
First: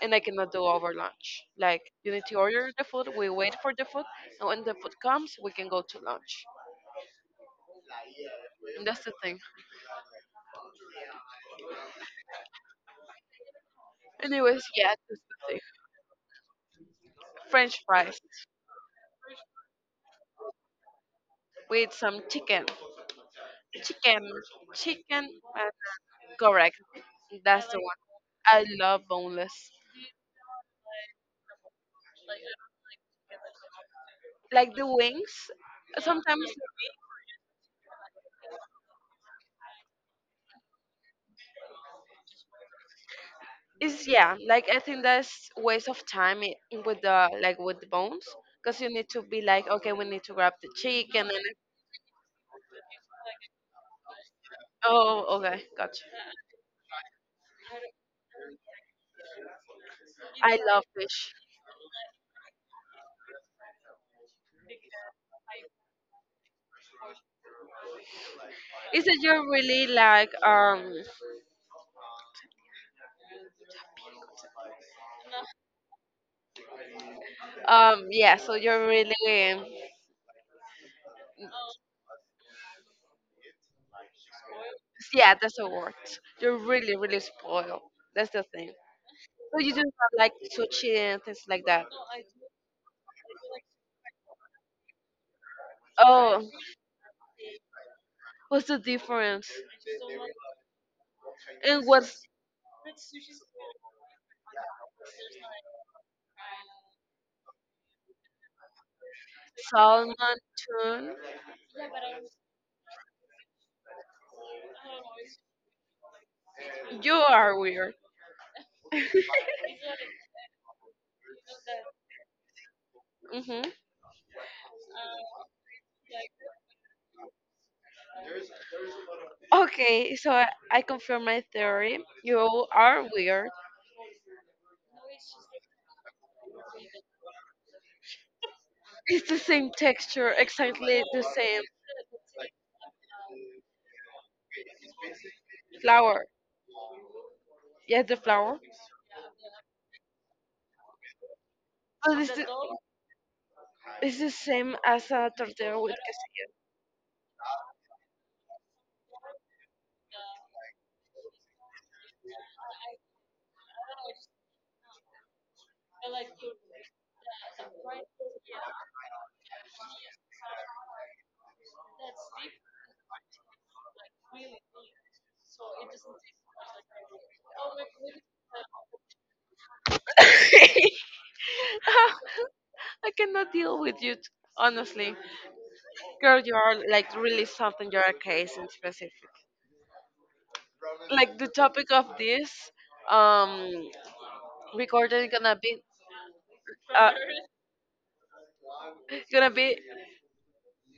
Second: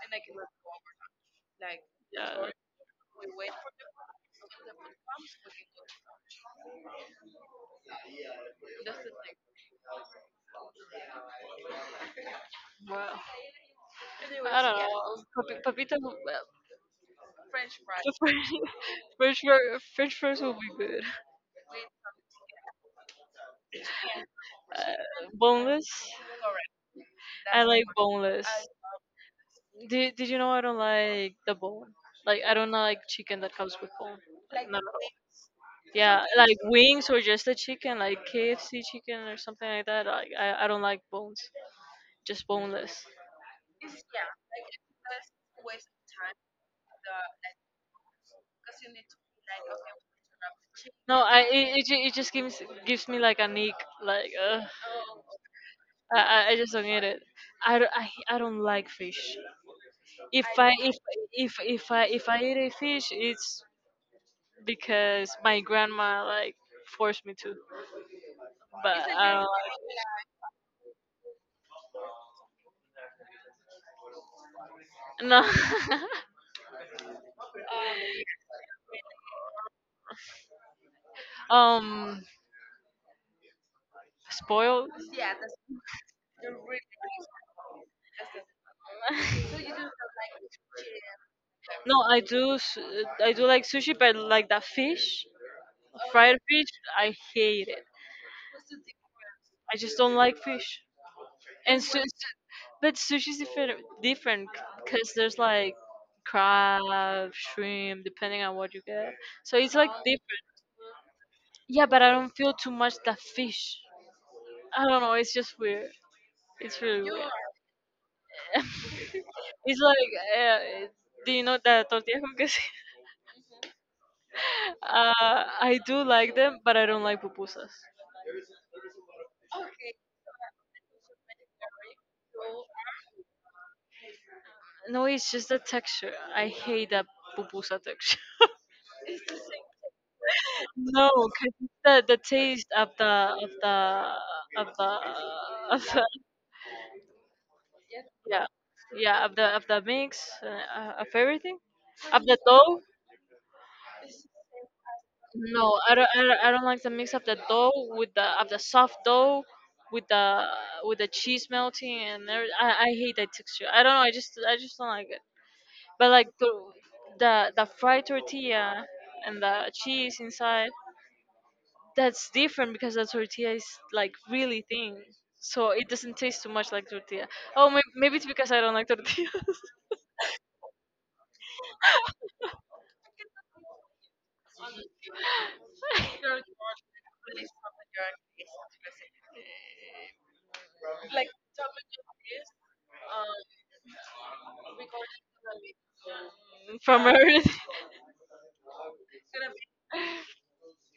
[SPEAKER 1] and I cannot do over lunch. Like you need to
[SPEAKER 2] Yeah,
[SPEAKER 1] order the food. We wait for the food, and when the food comes, we can go to lunch. And that's the thing.
[SPEAKER 2] I
[SPEAKER 1] Anyways,
[SPEAKER 2] don't
[SPEAKER 1] yeah, that's
[SPEAKER 2] know.
[SPEAKER 1] the thing.
[SPEAKER 2] Papita, the French
[SPEAKER 1] French fries
[SPEAKER 2] fries, French fries will be good.
[SPEAKER 1] with some chicken, chicken,
[SPEAKER 2] Uh,
[SPEAKER 1] chicken. uh,
[SPEAKER 2] boneless.
[SPEAKER 1] correct.
[SPEAKER 2] I
[SPEAKER 1] That's the
[SPEAKER 2] like
[SPEAKER 1] one.
[SPEAKER 2] boneless.
[SPEAKER 1] I love boneless.
[SPEAKER 2] Did you know I don't like the bone? Like, I don't like chicken that comes with bone.
[SPEAKER 1] Like the wings
[SPEAKER 2] Yeah,
[SPEAKER 1] sometimes
[SPEAKER 2] like wings or just the chicken, like KFC chicken or something like that. Like, I don't like bones, just boneless.
[SPEAKER 1] is, yeah, like I think that's waste of time. With the like with the bones, because you need to be like, okay, we need to grab the cheek
[SPEAKER 2] No,
[SPEAKER 1] and then
[SPEAKER 2] I it, it, ju- it just gives me like an ick. Like, ugh,
[SPEAKER 1] oh, okay, gotcha.
[SPEAKER 2] I just don't get it. I don't like fish. If
[SPEAKER 1] I
[SPEAKER 2] I
[SPEAKER 1] love fish.
[SPEAKER 2] if I if I eat a fish, it's because my grandma like forced me to. But
[SPEAKER 1] Is that
[SPEAKER 2] I don't
[SPEAKER 1] you're really
[SPEAKER 2] like.
[SPEAKER 1] like
[SPEAKER 2] No.
[SPEAKER 1] yeah, so you're really
[SPEAKER 2] um, spoiled.
[SPEAKER 1] yeah, that's a word. You're really spoiled. That's the thing. So you just have like sushi and things like that.
[SPEAKER 2] No, I do like sushi, but like that fish, fried
[SPEAKER 1] Oh,
[SPEAKER 2] fish, I hate it.
[SPEAKER 1] what's the difference?
[SPEAKER 2] I just don't like fish. And
[SPEAKER 1] And what?
[SPEAKER 2] but sushi's different, cause there's like crab, shrimp, depending on what you get. So it's like different.
[SPEAKER 1] Salman tune?
[SPEAKER 2] Yeah, but I don't feel too much the fish. I don't know. It's just weird. It's really
[SPEAKER 1] You
[SPEAKER 2] weird.
[SPEAKER 1] are weird.
[SPEAKER 2] It's like, do you know the tortilla con queso?
[SPEAKER 1] Hmm.
[SPEAKER 2] I do like them, but I don't like pupusas.
[SPEAKER 1] Okay, so I confirm my theory. You are weird.
[SPEAKER 2] No, it's just the texture. I hate that pupusa texture.
[SPEAKER 1] It's the same texture, exactly
[SPEAKER 2] No,
[SPEAKER 1] the
[SPEAKER 2] because
[SPEAKER 1] same
[SPEAKER 2] the taste of the of the
[SPEAKER 1] flower. Yeah, the
[SPEAKER 2] yeah,
[SPEAKER 1] flower.
[SPEAKER 2] yeah, of the mix, of everything,
[SPEAKER 1] But
[SPEAKER 2] of the dough.
[SPEAKER 1] it's the same as a
[SPEAKER 2] No,
[SPEAKER 1] tortilla
[SPEAKER 2] I
[SPEAKER 1] with
[SPEAKER 2] don't, I don't I don't like the mix of the dough with the soft dough with the with the cheese melting, and every, I hate that texture. I don't know. I just, don't like it. But like, the fried tortilla and the cheese inside, that's different because the tortilla is like really thin. So it doesn't taste too much like tortilla. Oh, maybe it's because I don't like tortilla.
[SPEAKER 1] quesillo. I cannot deal with you, honestly. Girl, you are like really something. You're a case in specific. Like the topic of this um recording
[SPEAKER 2] From
[SPEAKER 1] uh
[SPEAKER 2] Earth.
[SPEAKER 1] gonna be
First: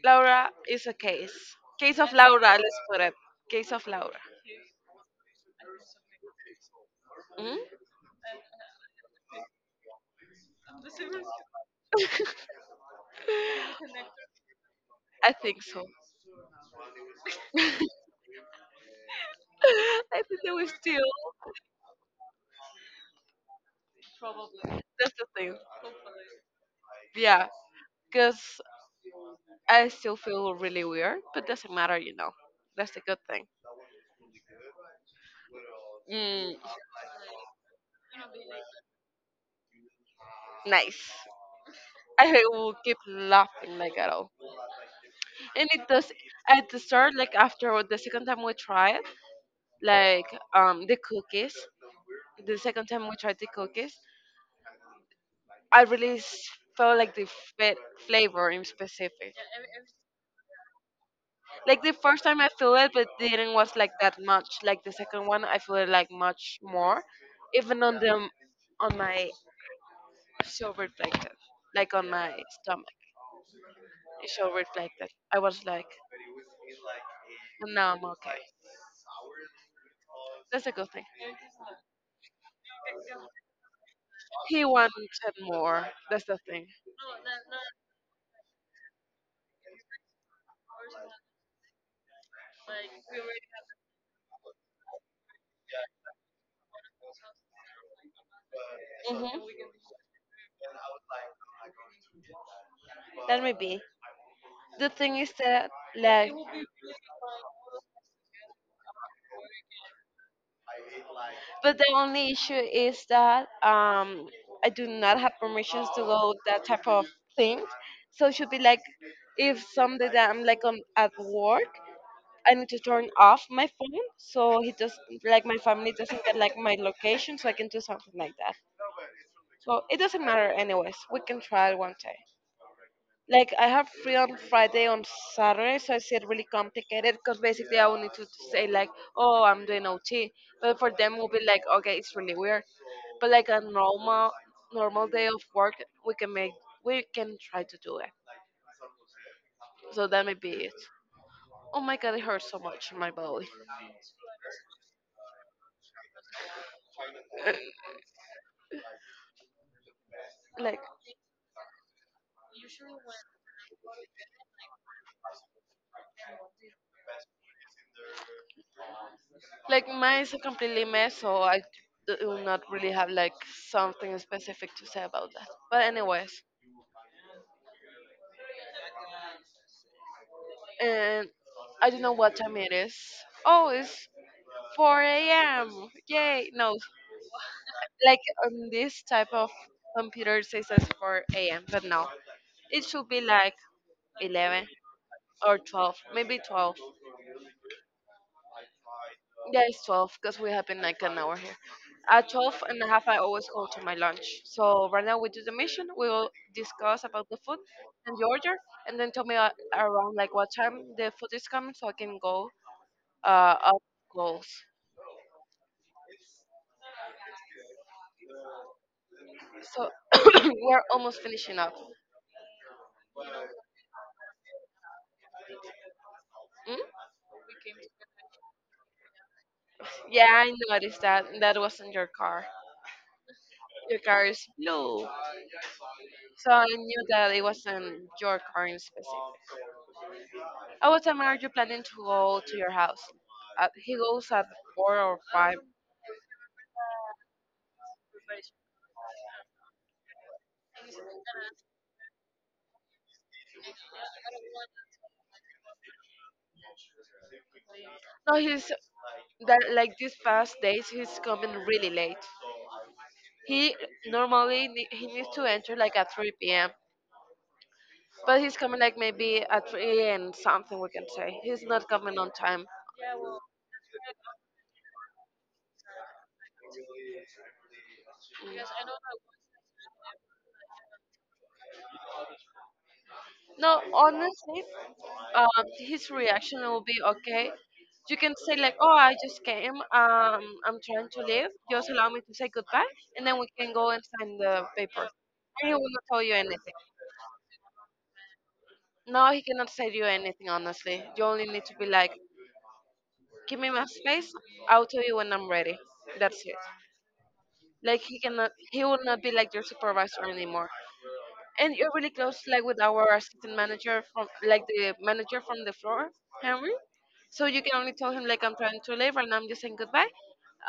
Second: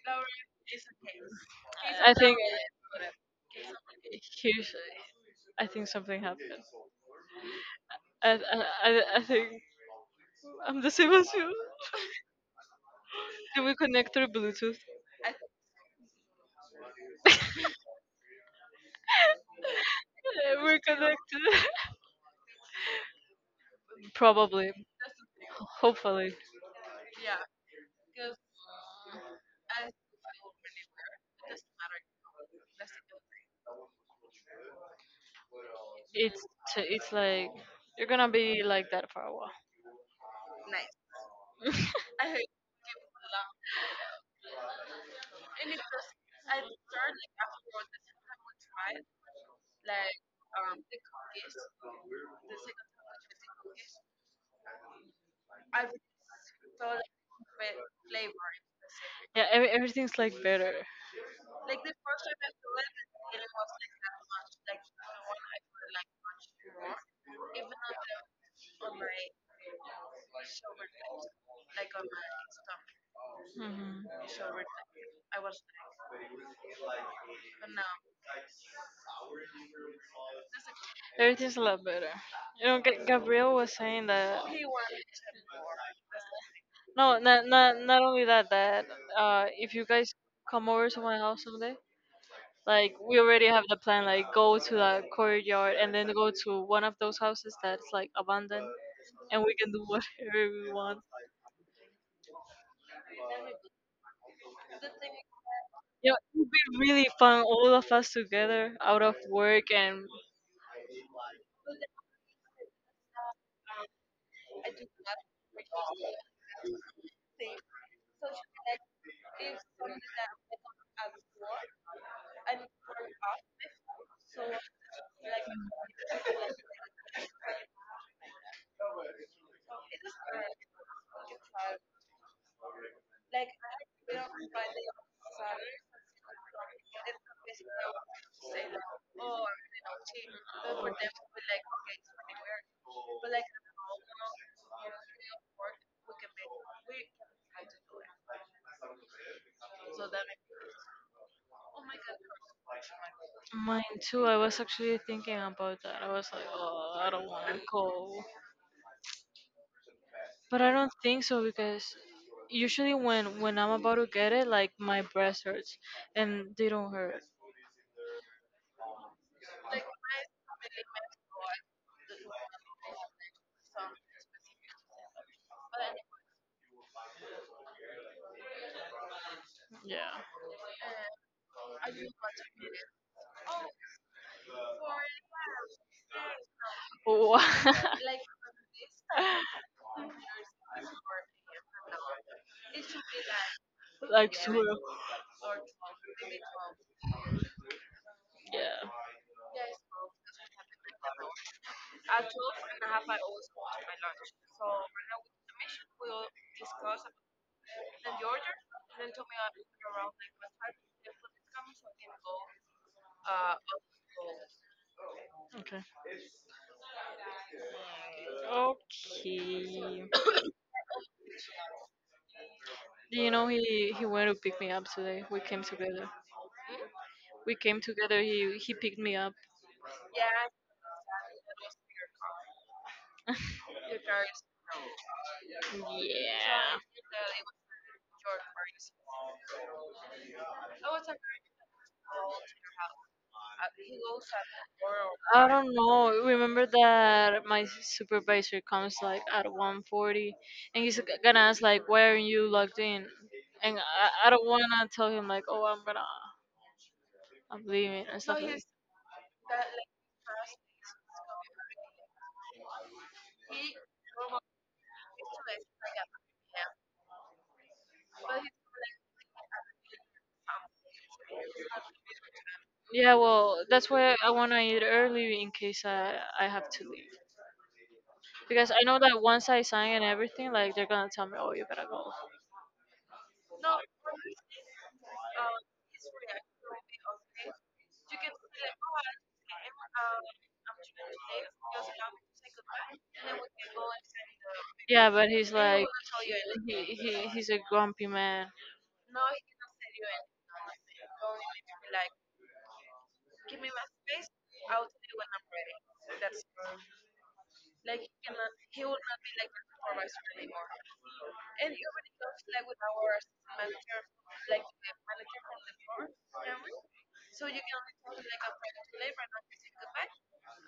[SPEAKER 1] Laura is a case. Case of
[SPEAKER 2] I think
[SPEAKER 1] Laura. Let's put it. Case of Laura.
[SPEAKER 2] he, I think something happened.
[SPEAKER 1] Hmm.
[SPEAKER 2] I think I'm the same as you. Did we connect through Bluetooth?
[SPEAKER 1] I think so. I think that
[SPEAKER 2] Yeah,
[SPEAKER 1] we
[SPEAKER 2] we're
[SPEAKER 1] still.
[SPEAKER 2] connected. Probably.
[SPEAKER 1] That's the thing.
[SPEAKER 2] Hopefully.
[SPEAKER 1] Yeah, because I still feel really weird, but doesn't matter, you know. That's the good thing.
[SPEAKER 2] It's
[SPEAKER 1] Mm,
[SPEAKER 2] it's like, you're gonna be like that for a while.
[SPEAKER 1] nice. I will keep laughing like at all. And it does at the start, like after the second time we tried, like the cookies. The second time we tried the cookies, I really felt like the fa- flavor in specific.
[SPEAKER 2] Yeah, everything's like better.
[SPEAKER 1] Like the first time I feel it, but didn't was like that much. Like the second one, I feel it like much more. Even on the on my so reflected, like on my stomach.
[SPEAKER 2] Hmm.
[SPEAKER 1] It so reflected. I was like, and now I'm okay. That's a good thing.
[SPEAKER 2] Everything's a lot better. You know, Gabriel was saying that.
[SPEAKER 1] He wanted more. That's the thing.
[SPEAKER 2] No, not only that. If you guys come over to my house someday, like, we already have the plan. Like, go to the courtyard and then go to one of those houses that's like abandoned,
[SPEAKER 1] Hmm.
[SPEAKER 2] and we can do whatever we want.
[SPEAKER 1] That may be. The thing is that,
[SPEAKER 2] Yeah,
[SPEAKER 1] like,
[SPEAKER 2] it would be really fun, all of us together, out of work. And
[SPEAKER 1] but the only issue is that I do not have permissions to go that type of thing. So it should be like, if someday that I'm like on at work, I need to turn off my phone so he doesn't like my family doesn't get like my location so I can do something like that. So it doesn't matter anyways. We can try it one day. Like I have free on Friday on Saturday, so it's said really complicated because basically I will need to say like, oh, I'm doing OT, but for them will be like, okay, it's really weird. But like a normal day of work, we can make we can try to do it. So that may be it. Oh my god, it hurts so much in my belly.
[SPEAKER 2] mine too. I was actually thinking about that. I was like, oh, I don't want to go. But I
[SPEAKER 1] Like.
[SPEAKER 2] don't think so because usually, when I'm about to get it, like my breast hurts, and they don't hurt.
[SPEAKER 1] Like mine is a completely mess, so I do not really have like something specific to say about that. But anyways,
[SPEAKER 2] Yeah.
[SPEAKER 1] and I don't know what time it is. Oh, it's 4 a.m. Yay! No,
[SPEAKER 2] Wha-
[SPEAKER 1] like on this type of computer it says it's 4 a.m. But no, it should be like
[SPEAKER 2] like, sort
[SPEAKER 1] 11
[SPEAKER 2] of.
[SPEAKER 1] or 12, maybe 12.
[SPEAKER 2] Yeah.
[SPEAKER 1] Yeah, it's 12 because we have been like an hour here. At 12 and a half, I always go to my lunch. So right now we do the mission. We will discuss about the food and the order, and then tell me around like what time the food is coming so I can go up goals.
[SPEAKER 2] Okay.
[SPEAKER 1] So
[SPEAKER 2] Okay.
[SPEAKER 1] we're almost finishing up.
[SPEAKER 2] Do you know he went to pick me up today? We came together.
[SPEAKER 1] Mm?
[SPEAKER 2] We came together. He picked me up.
[SPEAKER 1] Yeah, I noticed that. That was in your car.
[SPEAKER 2] Yeah.
[SPEAKER 1] Your car is. So I knew that it wasn't your car in specific. At what time are you planning to go to your house? He goes at four or
[SPEAKER 2] I
[SPEAKER 1] five.
[SPEAKER 2] don't know. Remember that my supervisor comes like at 1:40, and he's gonna ask like, "Why aren't you logged in?" And I don't wanna tell him like, "Oh, I'm leaving" and
[SPEAKER 1] No,
[SPEAKER 2] stuff like.
[SPEAKER 1] he's that like these past days he's coming really late. He normally he needs to enter like at 3 p.m. But he's coming like maybe at 3 and something, we can say. He's not coming on time.
[SPEAKER 2] Yeah, well, that's why I want to eat early in case I have to leave.
[SPEAKER 1] Mm.
[SPEAKER 2] Because I know that once I sign and everything, like, they're gonna tell me, "Oh, you gotta go."
[SPEAKER 1] No, honestly, his reaction will be okay. You can say like, "Oh, I just came. I'm trying to leave. Just allow me to say goodbye, and then we can go and sign the paper."
[SPEAKER 2] Yeah, but he's
[SPEAKER 1] And he will
[SPEAKER 2] like,
[SPEAKER 1] not tell you anything.
[SPEAKER 2] he, he's a grumpy man.
[SPEAKER 1] No, he cannot tell you anything. Honestly, you only need to be like, "Give me my space. I'll tell you when I'm ready." That's it. Like he cannot, he will not be like your supervisor anymore. And you're really close, like with our assistant manager from, like the manager from the floor, Henry. So you can only tell him like I'm trying to leave and I'm just saying goodbye.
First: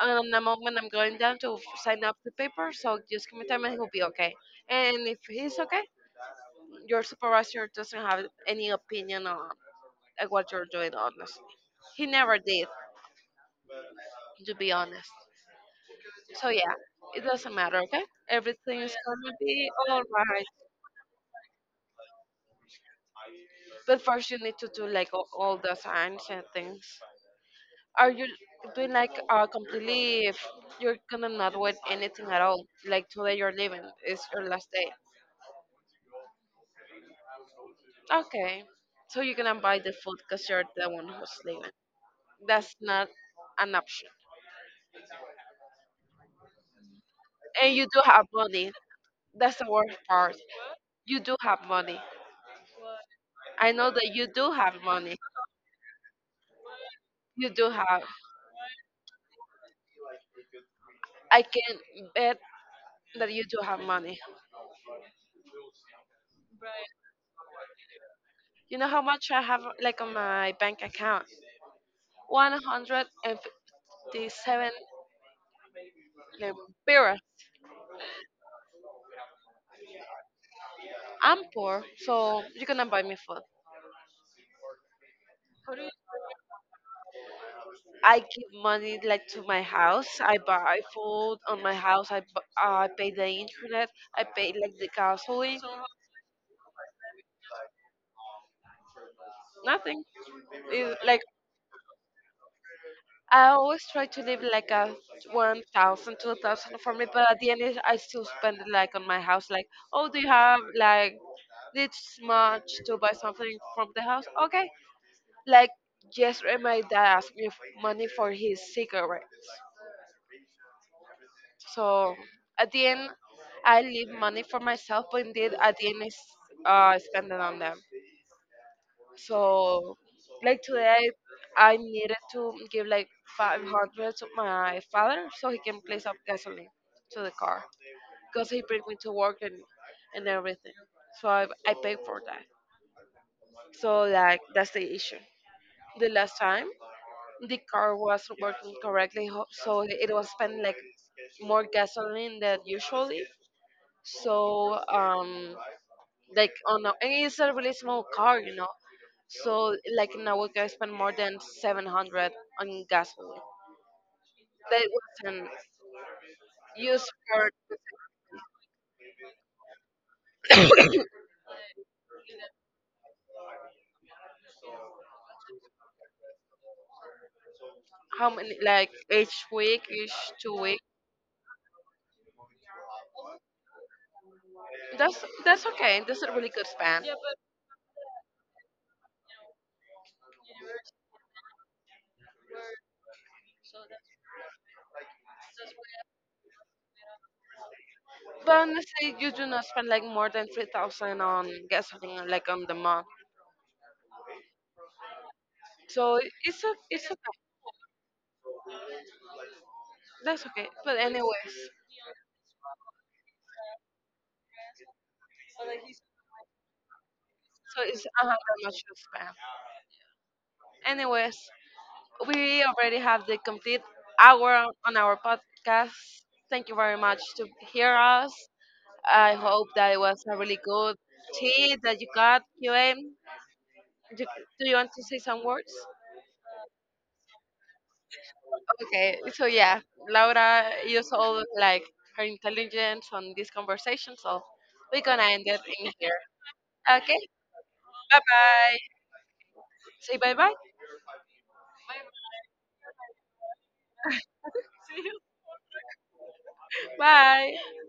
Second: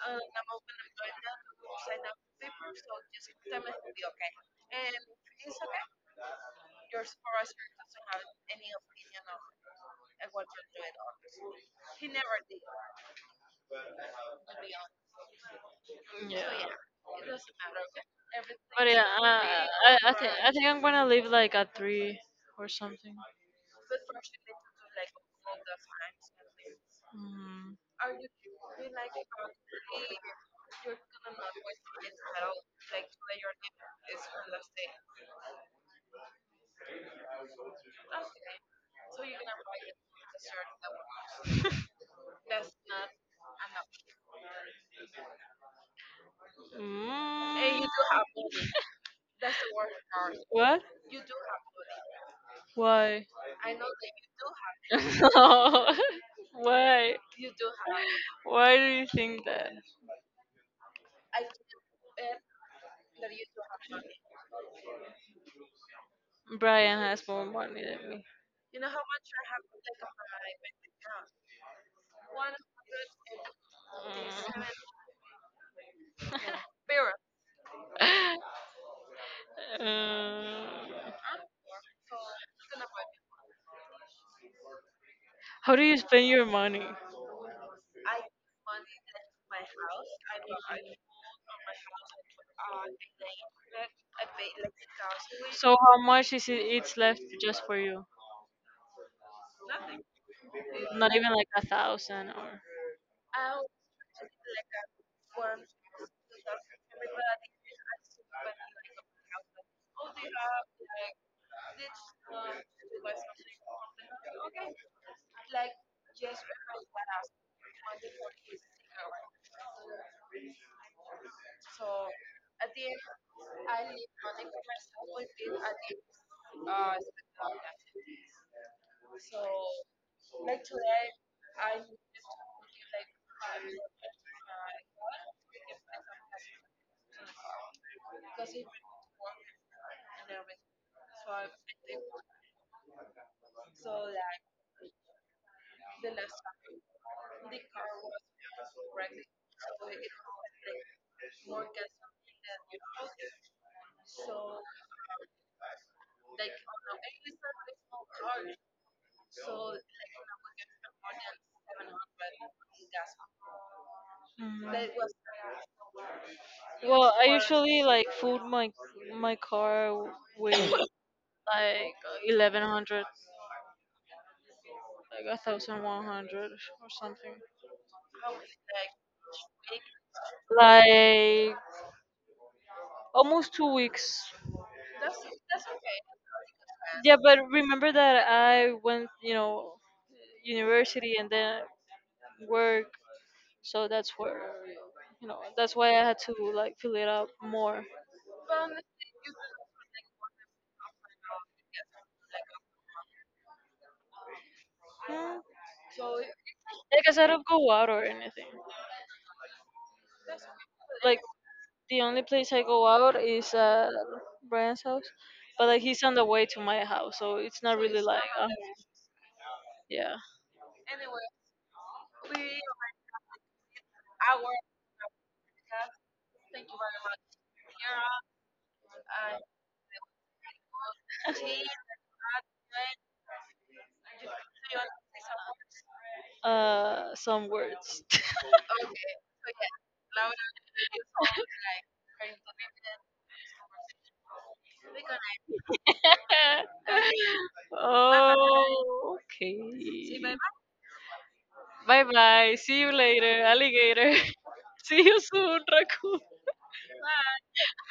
[SPEAKER 1] And the moment I'm going down to sign up the paper, so just give me time and he'll be okay. And if he's okay, your supervisor doesn't have any opinion on what you're doing, honestly. He never did, to be honest.
[SPEAKER 2] Yeah.
[SPEAKER 1] So yeah, it doesn't matter, okay? Everything
[SPEAKER 2] But
[SPEAKER 1] is
[SPEAKER 2] yeah,
[SPEAKER 1] gonna be
[SPEAKER 2] I, I, think,
[SPEAKER 1] alright.
[SPEAKER 2] I think I'm gonna leave like at 3 or something.
[SPEAKER 1] But first you need to do like all the signs and things.
[SPEAKER 2] Mm.
[SPEAKER 1] Are you doing like completely if you're gonna not wait anything at all? Like today you're leaving, it's your last day. Okay, so you're gonna buy the food because you're the one who's leaving. That's not an option. And
[SPEAKER 2] Mm.
[SPEAKER 1] you do have money. That's the worst part.
[SPEAKER 2] What?
[SPEAKER 1] You do have money.
[SPEAKER 2] Why?
[SPEAKER 1] I know that you do have money.
[SPEAKER 2] No. Why?
[SPEAKER 1] You do have.
[SPEAKER 2] Why do you think that
[SPEAKER 1] I can bet that you do have money.
[SPEAKER 2] Brian has more money than me?
[SPEAKER 1] You know how much I have, like on my bank account? 157 lempira.
[SPEAKER 2] Mm. Uh,
[SPEAKER 1] I'm poor, so you're gonna buy me food.
[SPEAKER 2] how do you spend your money?
[SPEAKER 1] I give money like to my house. I buy food on my house. I pay the internet. I pay like the gasoline.
[SPEAKER 2] So, how much is it? It's left just for you?
[SPEAKER 1] Nothing. It,
[SPEAKER 2] Not
[SPEAKER 1] like,
[SPEAKER 2] even like 1,000 or.
[SPEAKER 1] I always try to live like a 1,000, 2,000 for me. But at the end, it- I still spend it, like on my house. Like, oh, do you have like this much to buy something from the house? Okay. Like yesterday, my dad asked me money for his cigarettes. So at the end, I leave money for myself, but indeed at the end, I spend it on them. So like today, I needed to give like 500 to my father so he can place up gasoline to the car because he bring me to work and everything. So I pay for that. So like that's the issue. The last time the car was working correctly, so it was spending like more gasoline than usually. So um, like on a, and it's a really small car, so like in a week I spent more than 700 on gasoline
[SPEAKER 2] Mm.
[SPEAKER 1] that wasn't used
[SPEAKER 2] Well, I
[SPEAKER 1] for.
[SPEAKER 2] usually like food my car with like 1100, like 1100 or something,
[SPEAKER 1] How many, like each week, each 2 weeks?
[SPEAKER 2] like almost 2 weeks.
[SPEAKER 1] That's okay, that's a really good span.
[SPEAKER 2] Yeah, but remember that I went, university, and then work, so that's where you know that's why I had to like fill it up more.
[SPEAKER 1] But honestly you do not spend like more than 3,000 on gasoline like on the month,
[SPEAKER 2] Hmm.
[SPEAKER 1] so it's a,
[SPEAKER 2] Like
[SPEAKER 1] it's.
[SPEAKER 2] I said, I don't go out or anything
[SPEAKER 1] That's okay. But
[SPEAKER 2] like
[SPEAKER 1] anyways,
[SPEAKER 2] The only place I go out is at Brian's house, but like, he's on the way to my house, so it's not
[SPEAKER 1] so
[SPEAKER 2] really
[SPEAKER 1] it's
[SPEAKER 2] like
[SPEAKER 1] that
[SPEAKER 2] uh,
[SPEAKER 1] much to spend.
[SPEAKER 2] Yeah.
[SPEAKER 1] Anyways, we already have the complete hour on our podcast. Thank you very much to hear us. I hope that it was a really good tea that you got, QA. Do do you want to say some words?
[SPEAKER 2] Some words.
[SPEAKER 1] Okay, so yeah, Laura used all like her intelligence on this conversation, so we're gonna end it in here. Okay, bye bye.
[SPEAKER 2] Oh, okay.
[SPEAKER 1] Say bye bye.
[SPEAKER 2] Bye bye. See you later, alligator. See you soon, raccoon.
[SPEAKER 1] Bye.